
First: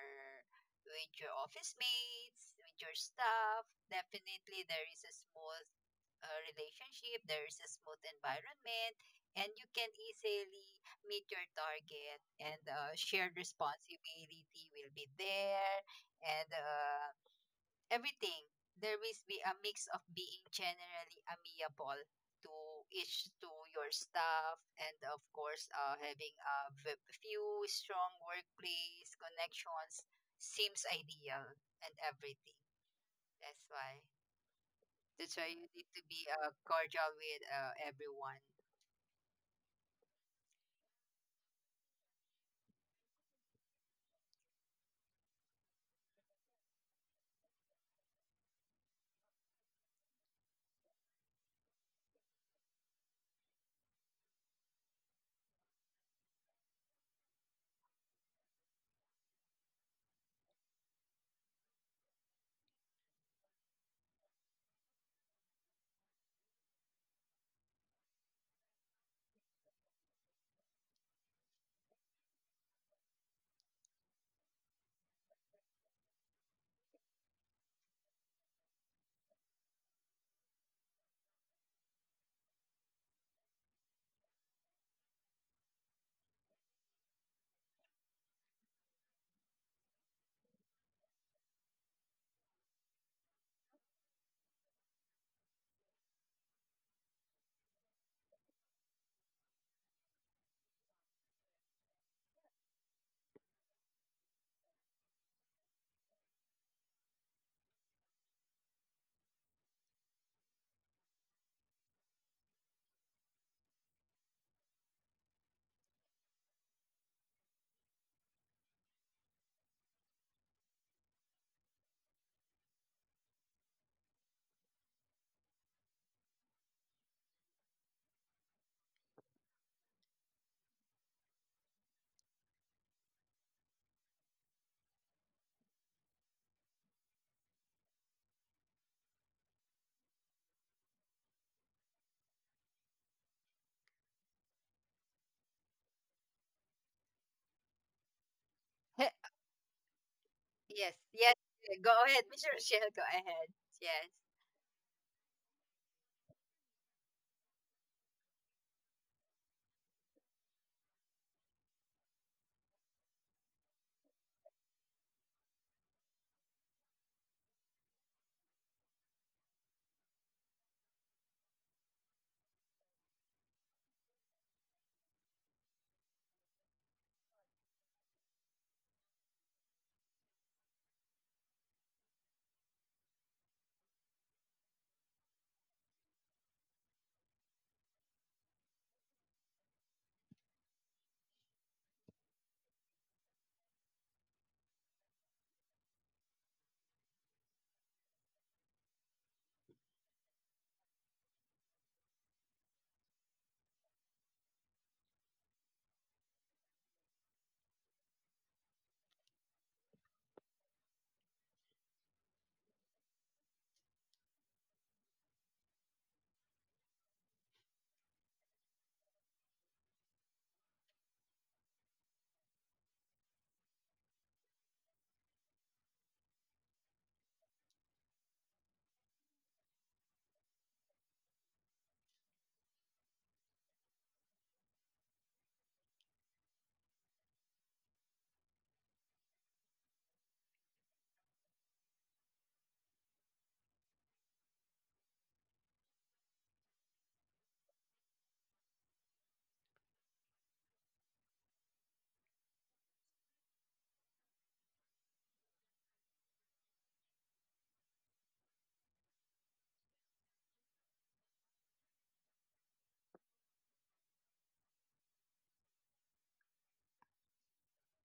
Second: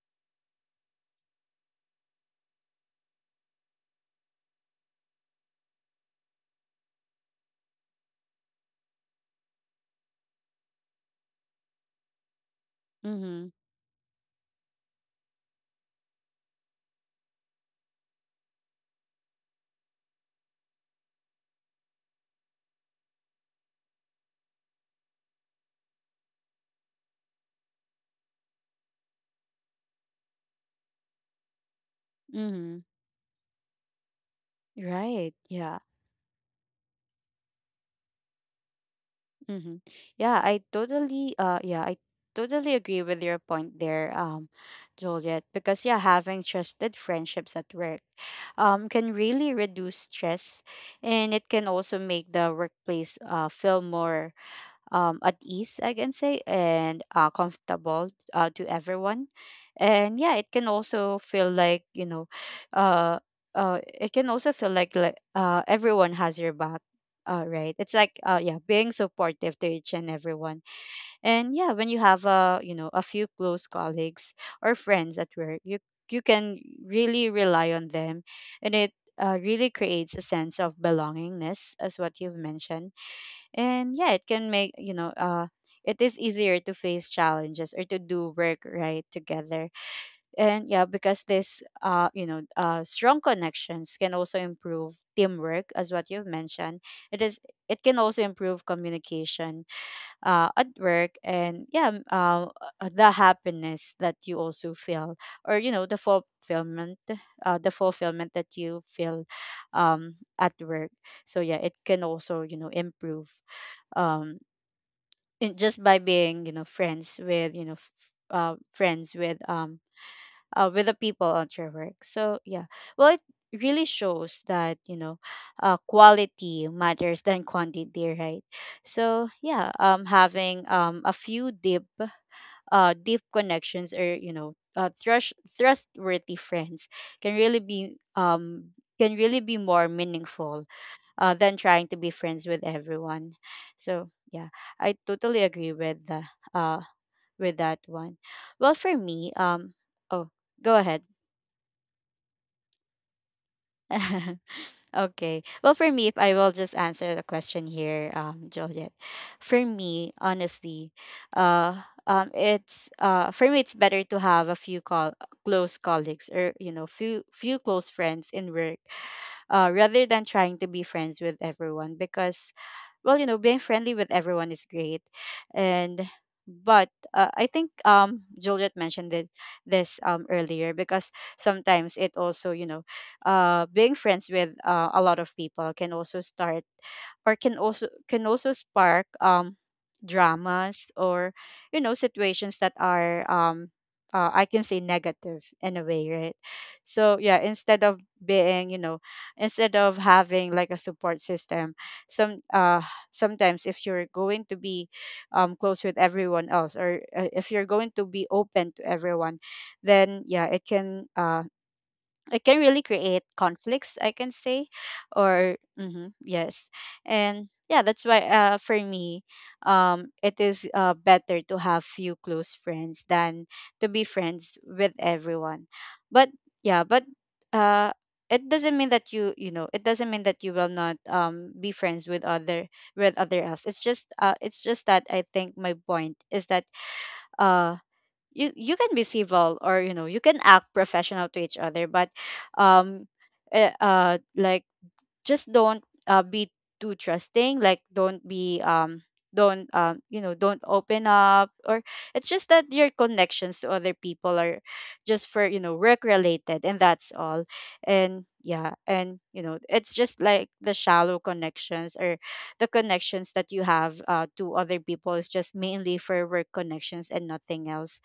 Speaker 2: with your office mates, with your staff, definitely there is a small uh, relationship, there is a smooth environment, and you can easily meet your target. And uh, shared
Speaker 1: mm-hmm,
Speaker 2: responsibility will be there, and uh, everything. There will be a mix of being generally amiable to each to your staff, and of course, uh, having a v- few strong workplace connections seems ideal and everything.
Speaker 1: mm-hmm.
Speaker 2: That's why.
Speaker 1: Right,
Speaker 2: That's why you
Speaker 1: yeah.
Speaker 2: need to be uh, cordial with uh, everyone.
Speaker 1: Mm-hmm. Yeah, I totally uh yeah, I totally agree with your point there, um, Juliet, because yeah, having trusted friendships at work um can really reduce stress, and it can also make the workplace uh feel more um, at ease, I can say, and uh, comfortable uh, to everyone. And yeah, it can also feel like, you know, uh, uh, it can also feel like, like uh, everyone has your back. Uh, right. It's like uh yeah, being supportive to each and everyone. And yeah, when you have uh, you know, a few close colleagues or friends at work, you you can really rely on them. And it uh, really creates a sense of belongingness, as what you've mentioned. And yeah, it can make you know uh it is easier to face challenges or to do work right together. And yeah, because this uh you know uh strong connections can also improve teamwork, as what you've mentioned. it is it can also improve communication uh, at work. And yeah, m- uh, uh, the happiness that you also feel, or you know, the fulfillment, uh, the fulfillment that you feel um, at work. So yeah, it can also you know improve um in, just by being you know friends with you know f- uh, friends with um uh, with the people at your work. So yeah, well, it really shows that you know uh, quality matters than quantity, right? So yeah, um having um a few deep uh deep connections, or you know uh, trust, trustworthy friends can really be um can really be more meaningful uh, than trying to be friends with everyone. So yeah, I totally agree with the uh with that one. Well, for me, um, oh, go
Speaker 2: Yes,
Speaker 1: ahead.
Speaker 2: yes. Yeah, go ahead, mister Rochelle. Go ahead. Yes.
Speaker 1: Okay. Well, for me, if I will just answer the question here, um, Juliet. For me, honestly, uh, um, it's uh, for me, it's better to have a few call close colleagues, or you know few few close friends in work, uh, rather than trying to be friends with everyone. Because well, you know, being friendly with everyone is great, and but uh, I think um Juliet mentioned it, this um earlier, because sometimes it also you know uh being friends with uh, a lot of people can also start, or can also can also spark um dramas, or you know situations that are um uh, I can say negative in a way, right? So yeah, instead of being you know, instead of having like a support system, some uh sometimes if you're going to be um close with everyone else, or uh, if you're going to be open to everyone, then yeah, it can uh it can really create conflicts, I can say. Or mhm, yes. And yeah, that's why uh, for me, um, it is uh, better to have few close friends than to be friends with everyone. But yeah, but uh, it doesn't mean that you you know, it doesn't mean that you will not um, be friends with other, with other else. It's just uh, it's just that I think my point is that uh, you you can be civil, or you know, you can act professional to each other, but um eh, uh like just don't uh, be too trusting. Like don't be um don't um you know, don't open up, or it's just that your connections to other people are just for you know work related, and that's all. And yeah, and you know, it's just like the shallow connections, or the connections that you have uh, to other people, is just mainly for work connections and nothing else.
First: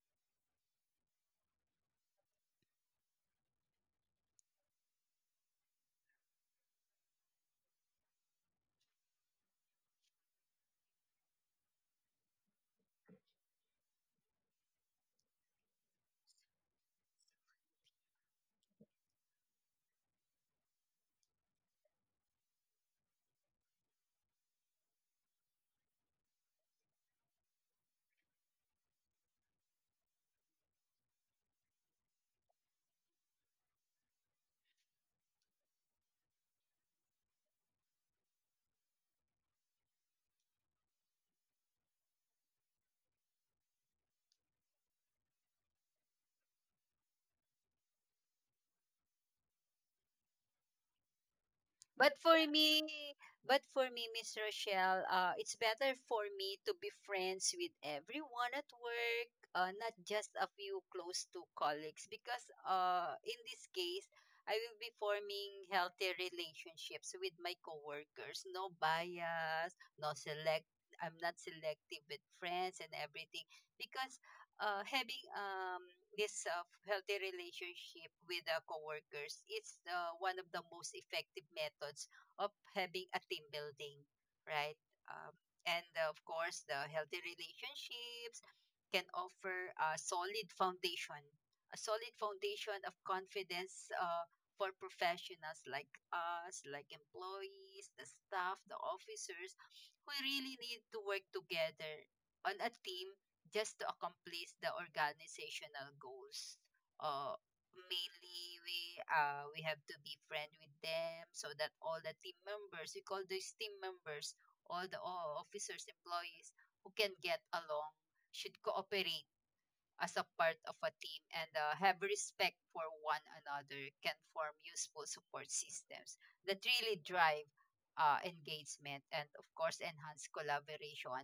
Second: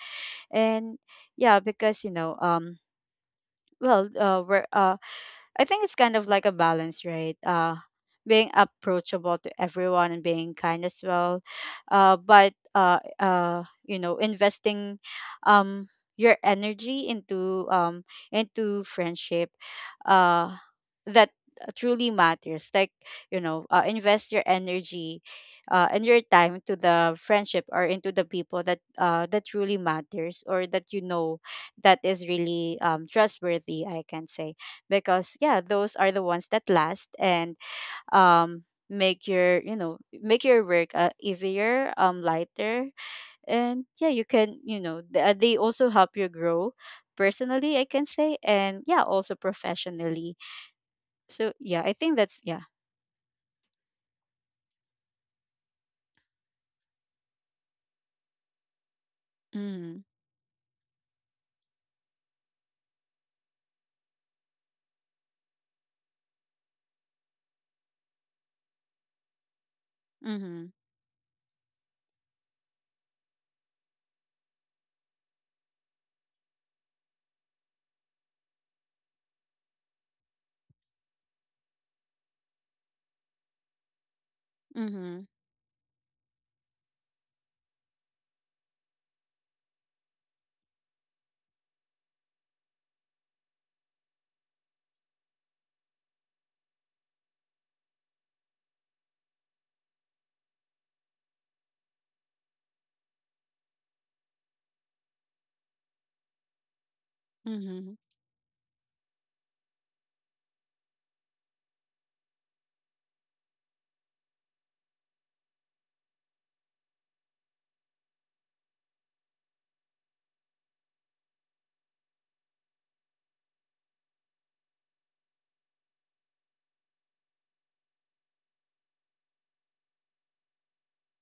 Speaker 1: And yeah, because you know, um, well, uh, we're uh, I think it's kind of like a balance, right? Uh, being approachable to everyone and being kind as well, uh, but uh, uh, you know, investing um, your energy into um, into friendship uh, that truly matters. Like you know, uh, invest your energy uh, and your time to the friendship, or into the people that uh, that truly matters, or that you know that is really um, trustworthy, I can say. Because yeah, those are the ones that last, and um make your you know make your work uh, easier, um lighter. And yeah, you can you know th- uh, they also help you grow personally, I can say, and yeah, also professionally. So yeah, I
Speaker 2: But
Speaker 1: think
Speaker 2: for
Speaker 1: that's yeah.
Speaker 2: me, but for me, Miss Rochelle, uh, it's better for me to be friends with everyone at work, uh, not
Speaker 1: Mm,
Speaker 2: just a few close to colleagues, because uh, in this case, I will be forming healthy relationships with my coworkers. No bias, no select.
Speaker 1: mm-hmm.
Speaker 2: I'm not selective with friends and everything because uh, having um, this uh, healthy relationship with uh, coworkers is uh, one of the most effective methods of having a team building, right?
Speaker 1: Mm-hmm.
Speaker 2: Um, and uh, Of course, the healthy relationships can offer a solid foundation, a solid foundation of confidence uh, for professionals like us, like employees, the staff, the officers, who really need to work together on a team just to accomplish the organizational goals. Uh,
Speaker 1: Mm-hmm.
Speaker 2: mainly we uh, we have to be friend with them so that all the team members, we call these team members, all the all officers, employees who can get along should cooperate as a part of a team and uh, have respect for one another, can form useful support systems that really drive uh, engagement, and of course enhance collaboration.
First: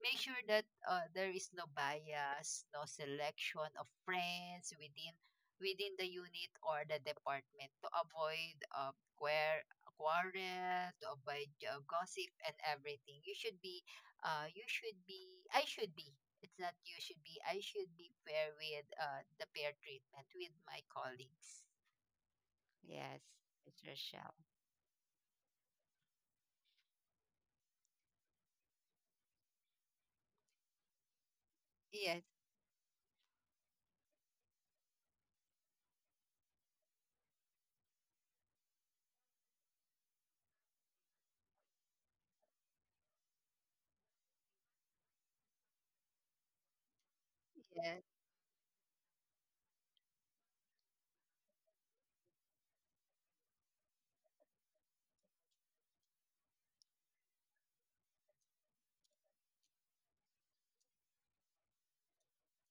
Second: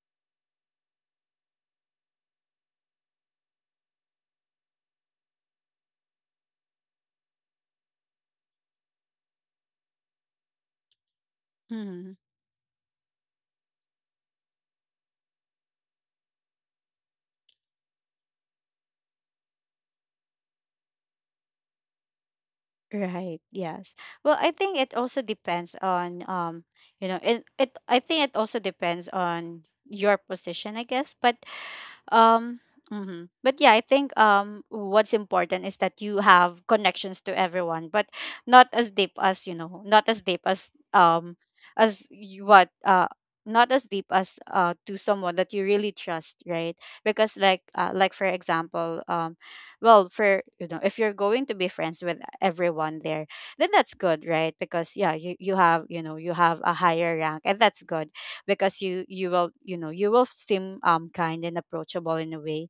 Speaker 2: Make sure that uh, there is no bias, no selection of friends within within the unit or the department, to avoid uh, queer quarrel, to avoid uh,
Speaker 1: Mm-hmm.
Speaker 2: gossip and everything. You should be uh, you should be I should be It's not you should be. I should be fair with uh, the fair treatment with my colleagues. Yes,
Speaker 1: Right,
Speaker 2: it's
Speaker 1: yes.
Speaker 2: Rochelle.
Speaker 1: Well, I think it also depends on um you know it, it, I think it also depends on your position, I guess, but
Speaker 2: Yes,
Speaker 1: Um, mhm. But yeah, I think um, what's important is that you have connections to everyone, but not as deep as, you know, not as deep as, um, as you, what uh, not as deep as, uh to someone that you really trust, right? Because like, uh,
Speaker 2: yes,
Speaker 1: like for example, um, well, for you know, if you're going to be friends with everyone there, then that's good, right? Because yeah, you you have, you know you have a higher rank, and that's good because you you will, you know you will seem um kind and approachable in a way,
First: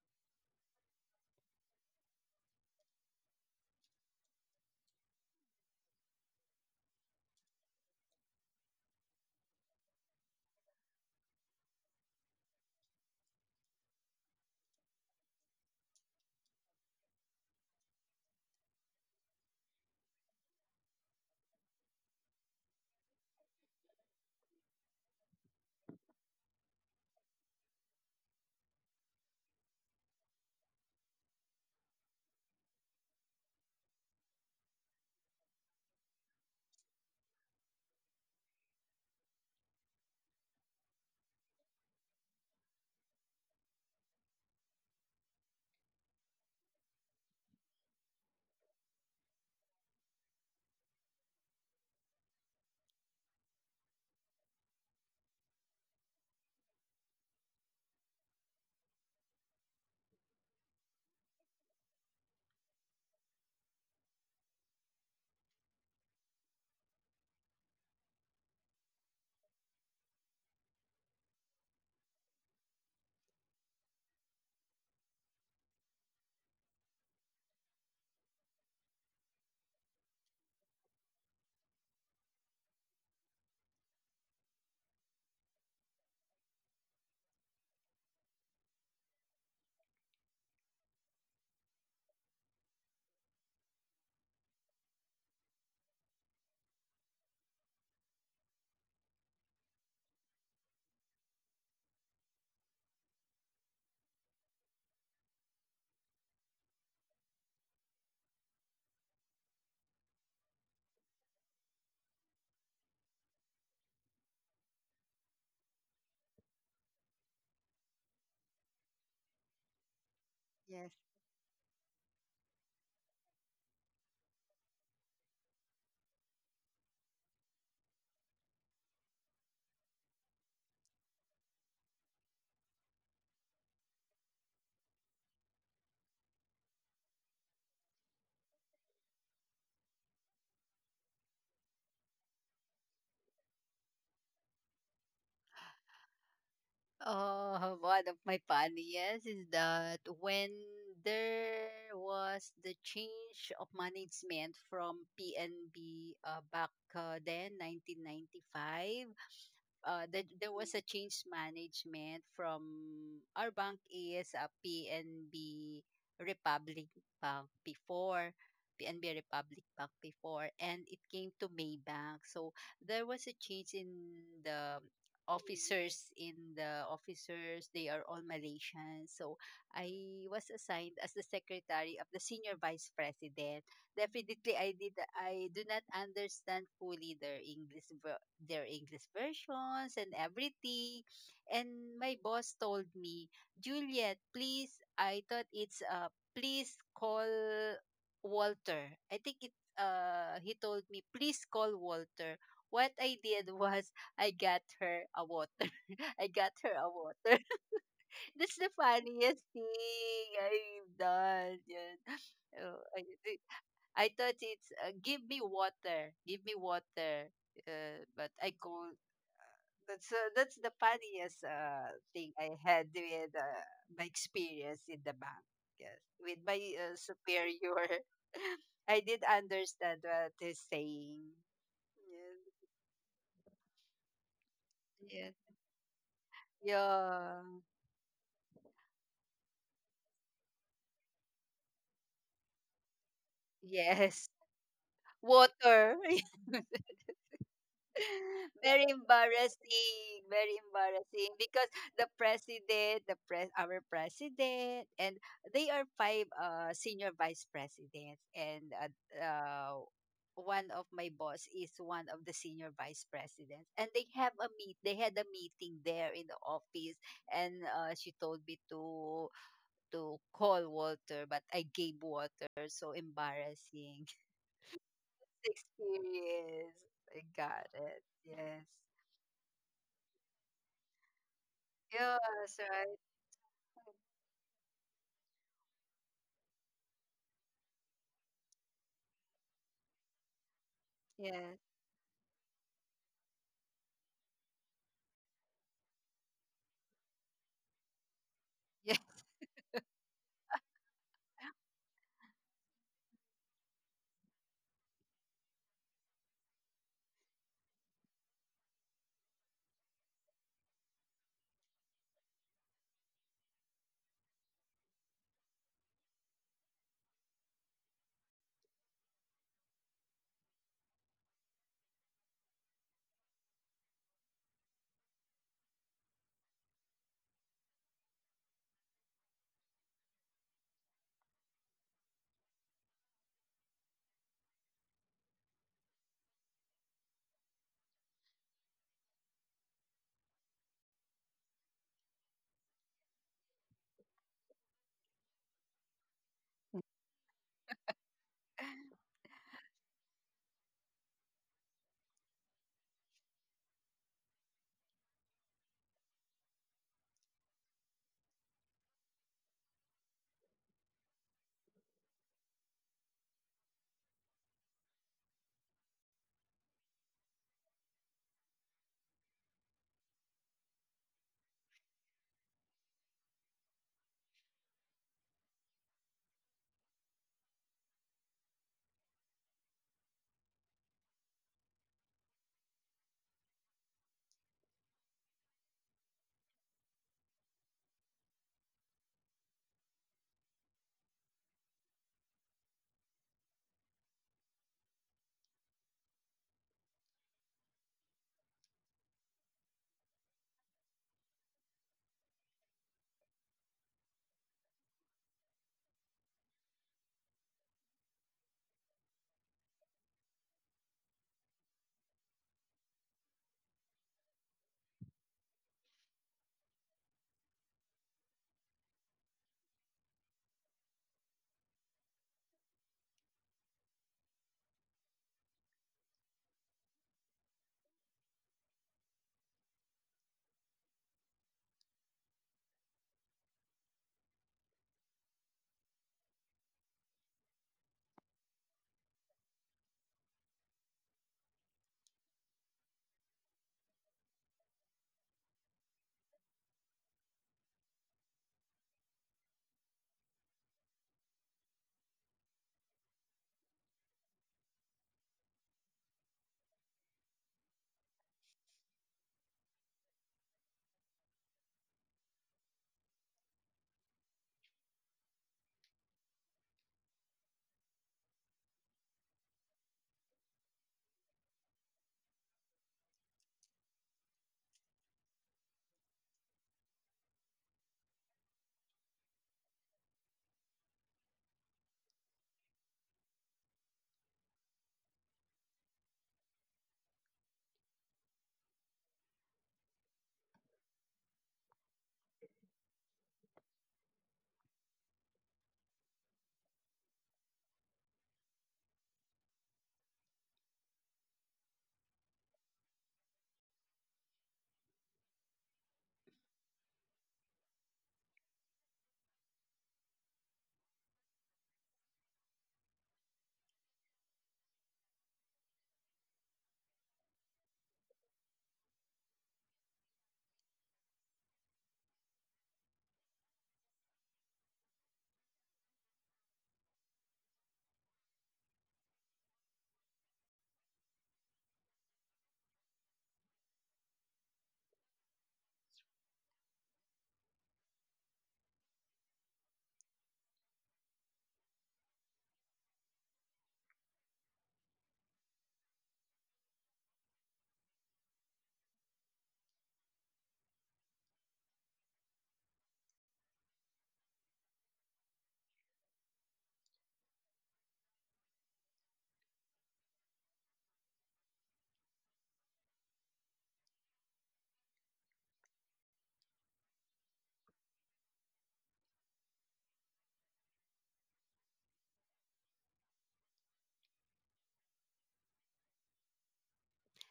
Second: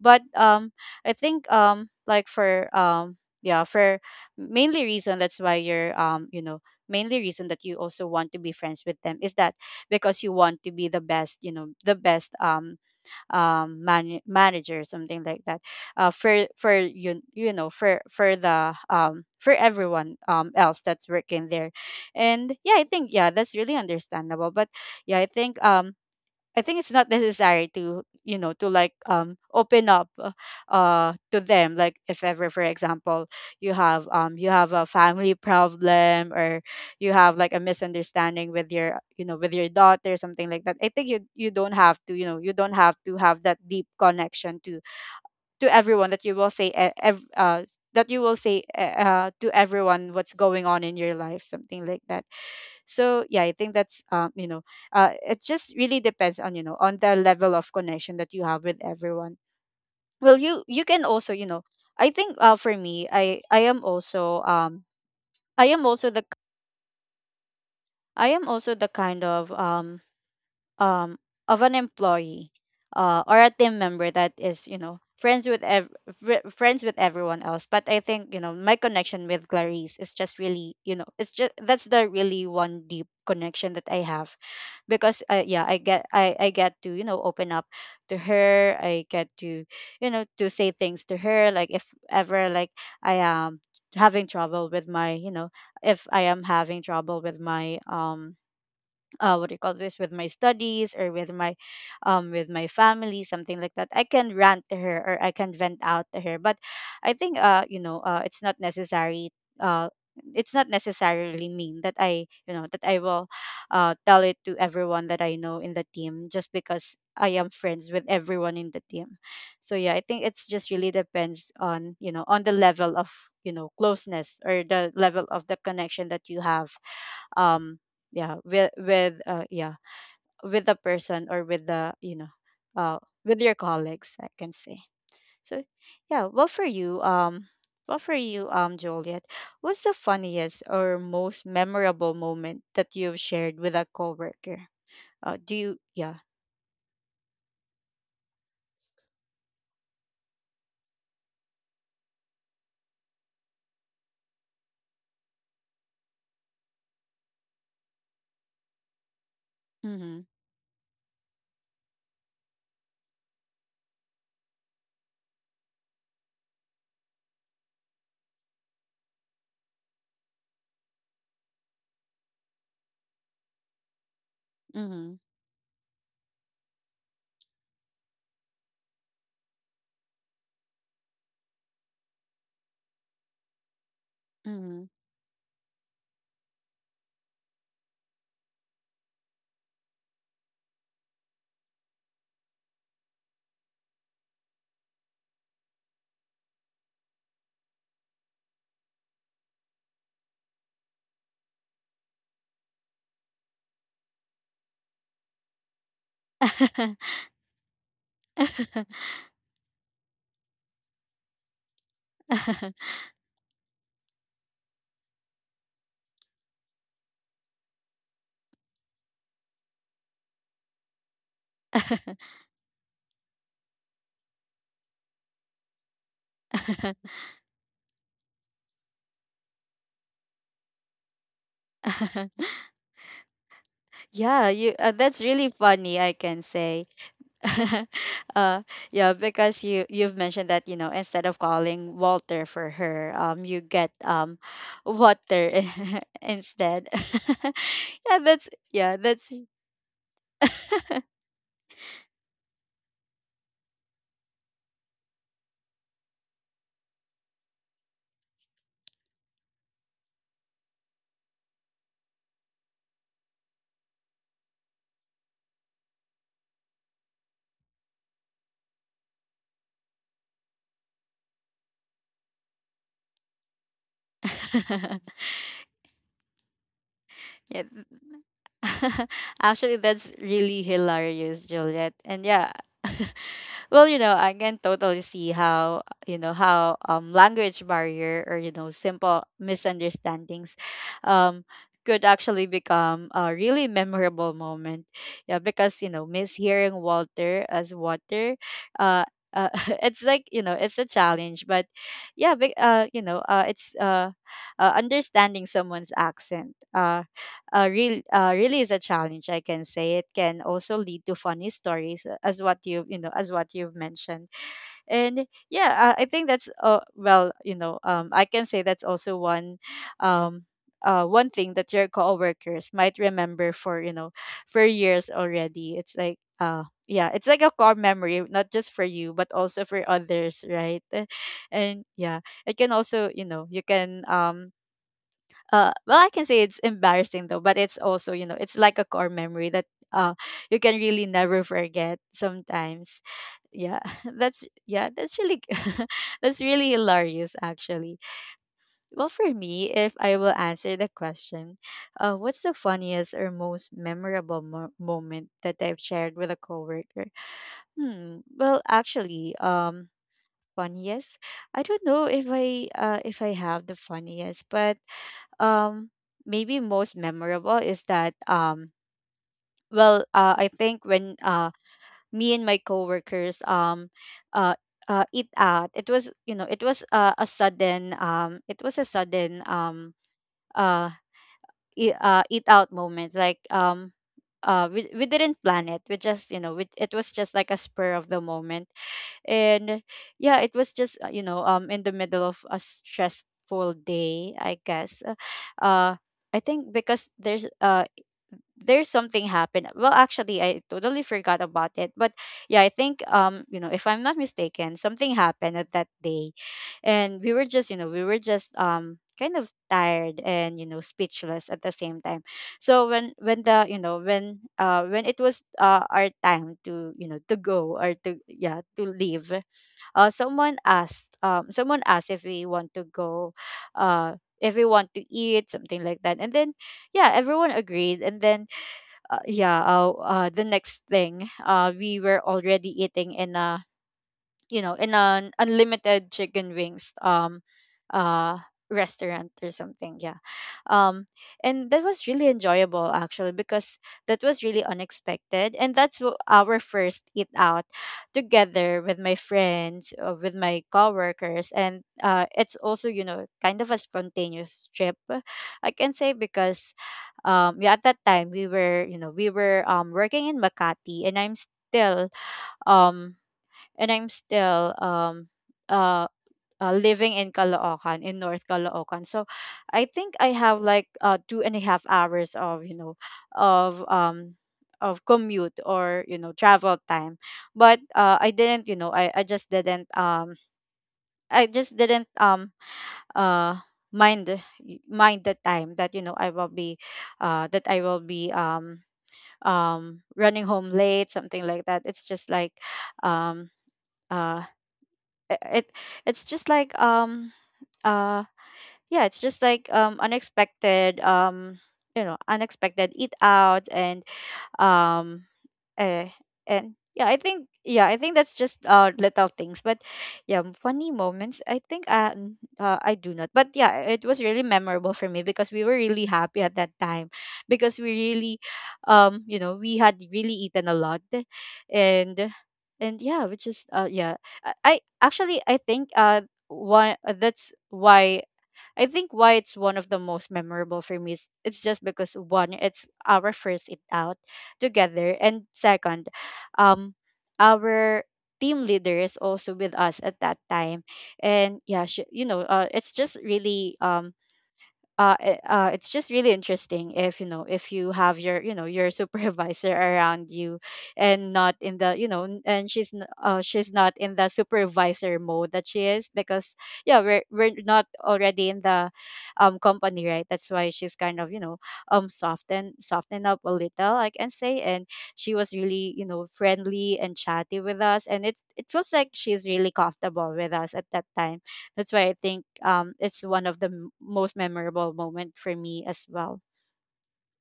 Speaker 1: but um I think um like for um yeah, for mainly reason that's why you're um you know mainly reason that you also want to be friends with them is that, because you want to be the best, you know the best, um um, man- manager, something like that. Uh, for for you, you know for for the, um, for everyone, um, else that's working there, and yeah, I think yeah, that's really understandable. But yeah, I think um I think it's not necessary to, you know to like um open up, uh uh, to them, like if ever, for example, you have, um you have a family problem, or you have like a misunderstanding with your, you know with your daughter, something like that. I think you you don't have to, you know you don't have to have that deep connection to to everyone, that you will say, e- ev- uh that you will say, uh, uh, to everyone what's going on in your life, something like that. So yeah, I think that's um you know uh it just really depends on, you know on the level of connection that you have with everyone. Well, you you can also, you know I think uh for me, i i am also um I am also the i am also the kind of, um um of an employee, uh or a team member that is, you know friends with ev- fri friends with everyone else. But I think, you know my connection with Clarice is just really, you know it's just, that's the really one deep connection that I have, because, uh, yeah, I get, I, I get to, you know open up to her. I get to, you know to say things to her, like if ever, like I am having trouble with my, you know if I am having trouble with my, um uh, what do you call this, with my studies, or with my, um with my family, something like that. I can rant to her, or I can vent out to her. But I think, uh you know uh it's not necessary, uh it's not necessarily mean that I, you know that I will uh tell it to everyone that I know in the team, just because I am friends with everyone in the team. So yeah, I think it's just really
Speaker 2: yes.
Speaker 1: depends on, you know on the level of, you know closeness, or the level of the connection that you have, um yeah, with with uh yeah, with the person, or with the, you know uh with your colleagues, I can say. So yeah, well for you, um well for you, um Juliet, what's the funniest or most memorable moment that you've shared with a coworker? Uh do you Yeah.
Speaker 2: Oh, one of my funniest is that when there was the change of management from P N B uh, back uh, then, nineteen ninety-five, uh,
Speaker 1: Mm-hmm.
Speaker 2: that there was a change management from our bank is a P N B Republic Bank before P N B Republic Bank before, and it came to Maybank. So there was a change in the
Speaker 1: Mm-hmm.
Speaker 2: officers in the officers. They are all Malaysians, so I was assigned as the secretary of the senior vice president. Definitely, I
Speaker 1: Mm-hmm.
Speaker 2: did. I do not understand fully their English, ver- their English versions and everything. And my boss told me, Juliet, please. I thought it's uh, please call Walter. I think it. Uh, he told me, please call Walter. What I did was I got her a water. I got her a water. That's the funniest thing I've done. Yun. Oh, I, I thought it's uh, give me water, give me water. Uh, but I call that's uh, That's the funniest uh, thing I had with uh, my experience in the bank. Yes, with my uh, superior, I did understand what he's saying. Yes,
Speaker 1: Yeah, you uh, that's
Speaker 2: yes,
Speaker 1: really funny, I can say.
Speaker 2: yeah,
Speaker 1: uh yeah, because you you've mentioned that, you know instead of calling Walter for her, um you get,
Speaker 2: yes.
Speaker 1: um water.
Speaker 2: Water.
Speaker 1: Instead. Yeah, that's,
Speaker 2: Very
Speaker 1: yeah, that's,
Speaker 2: embarrassing, very embarrassing, because the president, the pres, our president, and they are five uh, senior vice presidents, and uh, uh, one of my boss is one of the senior vice presidents, and they have a meet. They had a meeting there in the office, and uh, she told me to to call Walter, but I gave Walter. So embarrassing experience. I
Speaker 1: yeah.
Speaker 2: got it. Yes.
Speaker 1: Actually, that's really hilarious, Juliet. And yeah,
Speaker 2: Yes, right.
Speaker 1: well, you know, I can totally see how, you know, how um language barrier, or, you know, simple misunderstandings, um
Speaker 2: Yeah.
Speaker 1: could actually become a really memorable moment. Yeah, because, you know, mishearing Walter as water,
Speaker 2: Yeah.
Speaker 1: uh, uh, it's like, you know it's a challenge. But yeah, but, uh you know uh it's uh, uh, understanding someone's accent, uh uh, real, uh, really is a challenge. I can say it can also lead to funny stories, uh, as what you you know as what you've mentioned. And yeah, uh, I think that's uh, well, you know, um, I can say that's also one, um, uh, one thing that your coworkers might remember for, you know, for years already. It's like uh, yeah, it's like a core memory, not just for you but also for others, right? And yeah, it can also, you know you can, um uh well, I can say it's embarrassing though, but it's also, you know it's like a core memory that, uh you can really never forget sometimes. Yeah, that's, yeah, that's really, that's really hilarious, actually. Well, for me, if I will answer the question, uh what's the funniest or most memorable mo- moment that I've shared with a coworker? Hmm, well actually, um funniest, I don't know if I uh if I have the funniest, but um maybe most memorable is that, um well, uh, I think when uh me and my coworkers, um uh uh eat out. It was, you know it was uh, a sudden, um it was a sudden, um uh, e- uh eat out moment, like, um uh we, we didn't plan it, we just, you know we, it was just like a spur of the moment. And yeah, it was just, uh, you know, um in the middle of a stressful day, I guess. uh uh, I think because there's uh there's something happened, well actually I totally forgot about it, but yeah, I think, um you know, if I'm not mistaken, something happened at that day. And we were just, you know we were just, um kind of tired, and, you know, speechless at the same time. So when, when the you know when uh when it was uh our time to, you know to go, or to, yeah, to leave, uh someone asked, um someone asked if we want to go, uh if we want to eat, something like that. And then, yeah, everyone agreed. And then, uh, yeah, uh, uh the next thing, uh we were already eating in a, you know in an unlimited chicken wings, um uh restaurant, or something, yeah. um and that was really enjoyable, actually, because that was really unexpected, and that's wh- our first eat out together with my friends, uh, with my coworkers. And uh it's also, you know kind of a spontaneous trip, I can say, because, um yeah, at that time we were, you know we were um working in Makati, and I'm still um and I'm still, um uh, uh living in Caloocan, in North Caloocan. So I think I have like uh two and a half hours of, you know of um of commute, or, you know, travel time. But uh I didn't, you know I, I just didn't um I just didn't, um uh mind the- y- mind the time, that, you know, I will be, uh that I will be, um um running home late, something like that. It's just like, um uh it, it it's just like, um uh yeah, it's just like um unexpected, um you know, unexpected eat out. And um Eh, and yeah, I think, yeah, I think that's just uh little things, but yeah, m- funny moments. I think, uh, n- uh I do not, but yeah, it was really memorable for me, because we were really happy at that time, because we really, um, you know, we had really eaten a lot, and and yeah, which is uh yeah, I, I actually I think uh one, that's why I think why it's one of the most memorable for me, is it's just because one, it's our first eat out together, and second, um, our team leader is also with us at that time, and yeah, she, you know, uh, it's just really, um uh, i- uh, it's just really interesting, if, you know if you have your, you know, your supervisor around you, and not in the, you know, n- and she's, n- uh, she's not in the supervisor mode that she is, because yeah, we're we're not already in the um company, right? That's why she's kind of, you know, um soften soften up a little, I can say. And she was really, you know, friendly and chatty with us, and it's it feels like she's really comfortable with us at that time. That's why I think um it's one of the m- most memorable moment for me as well.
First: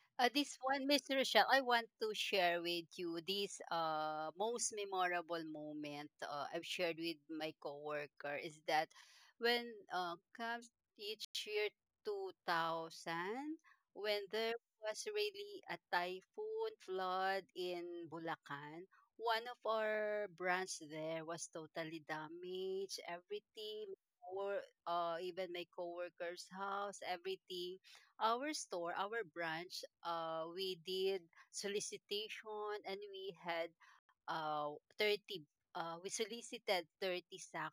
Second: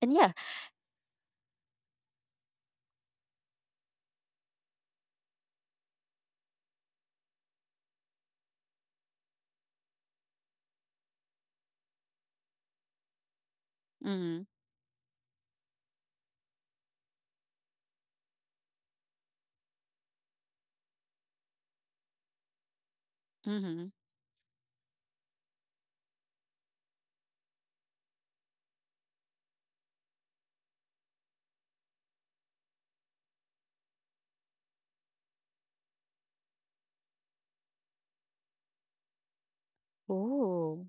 Speaker 1: And
Speaker 2: Uh,
Speaker 1: yeah.
Speaker 2: this one, Miss Rochelle, I want to share with you this uh, most memorable moment uh, I've shared with my coworker is that when uh, comes each year two thousand, when
Speaker 1: Mm-hmm.
Speaker 2: there was really a typhoon flood in Bulacan. One of our branch there was totally damaged.
Speaker 1: Mm-hmm.
Speaker 2: Everything, or uh, even my coworker's house, everything, our store, our branch, uh, we did solicitation, and we had uh, thirty uh, we solicited thirty sacks
Speaker 1: Oh.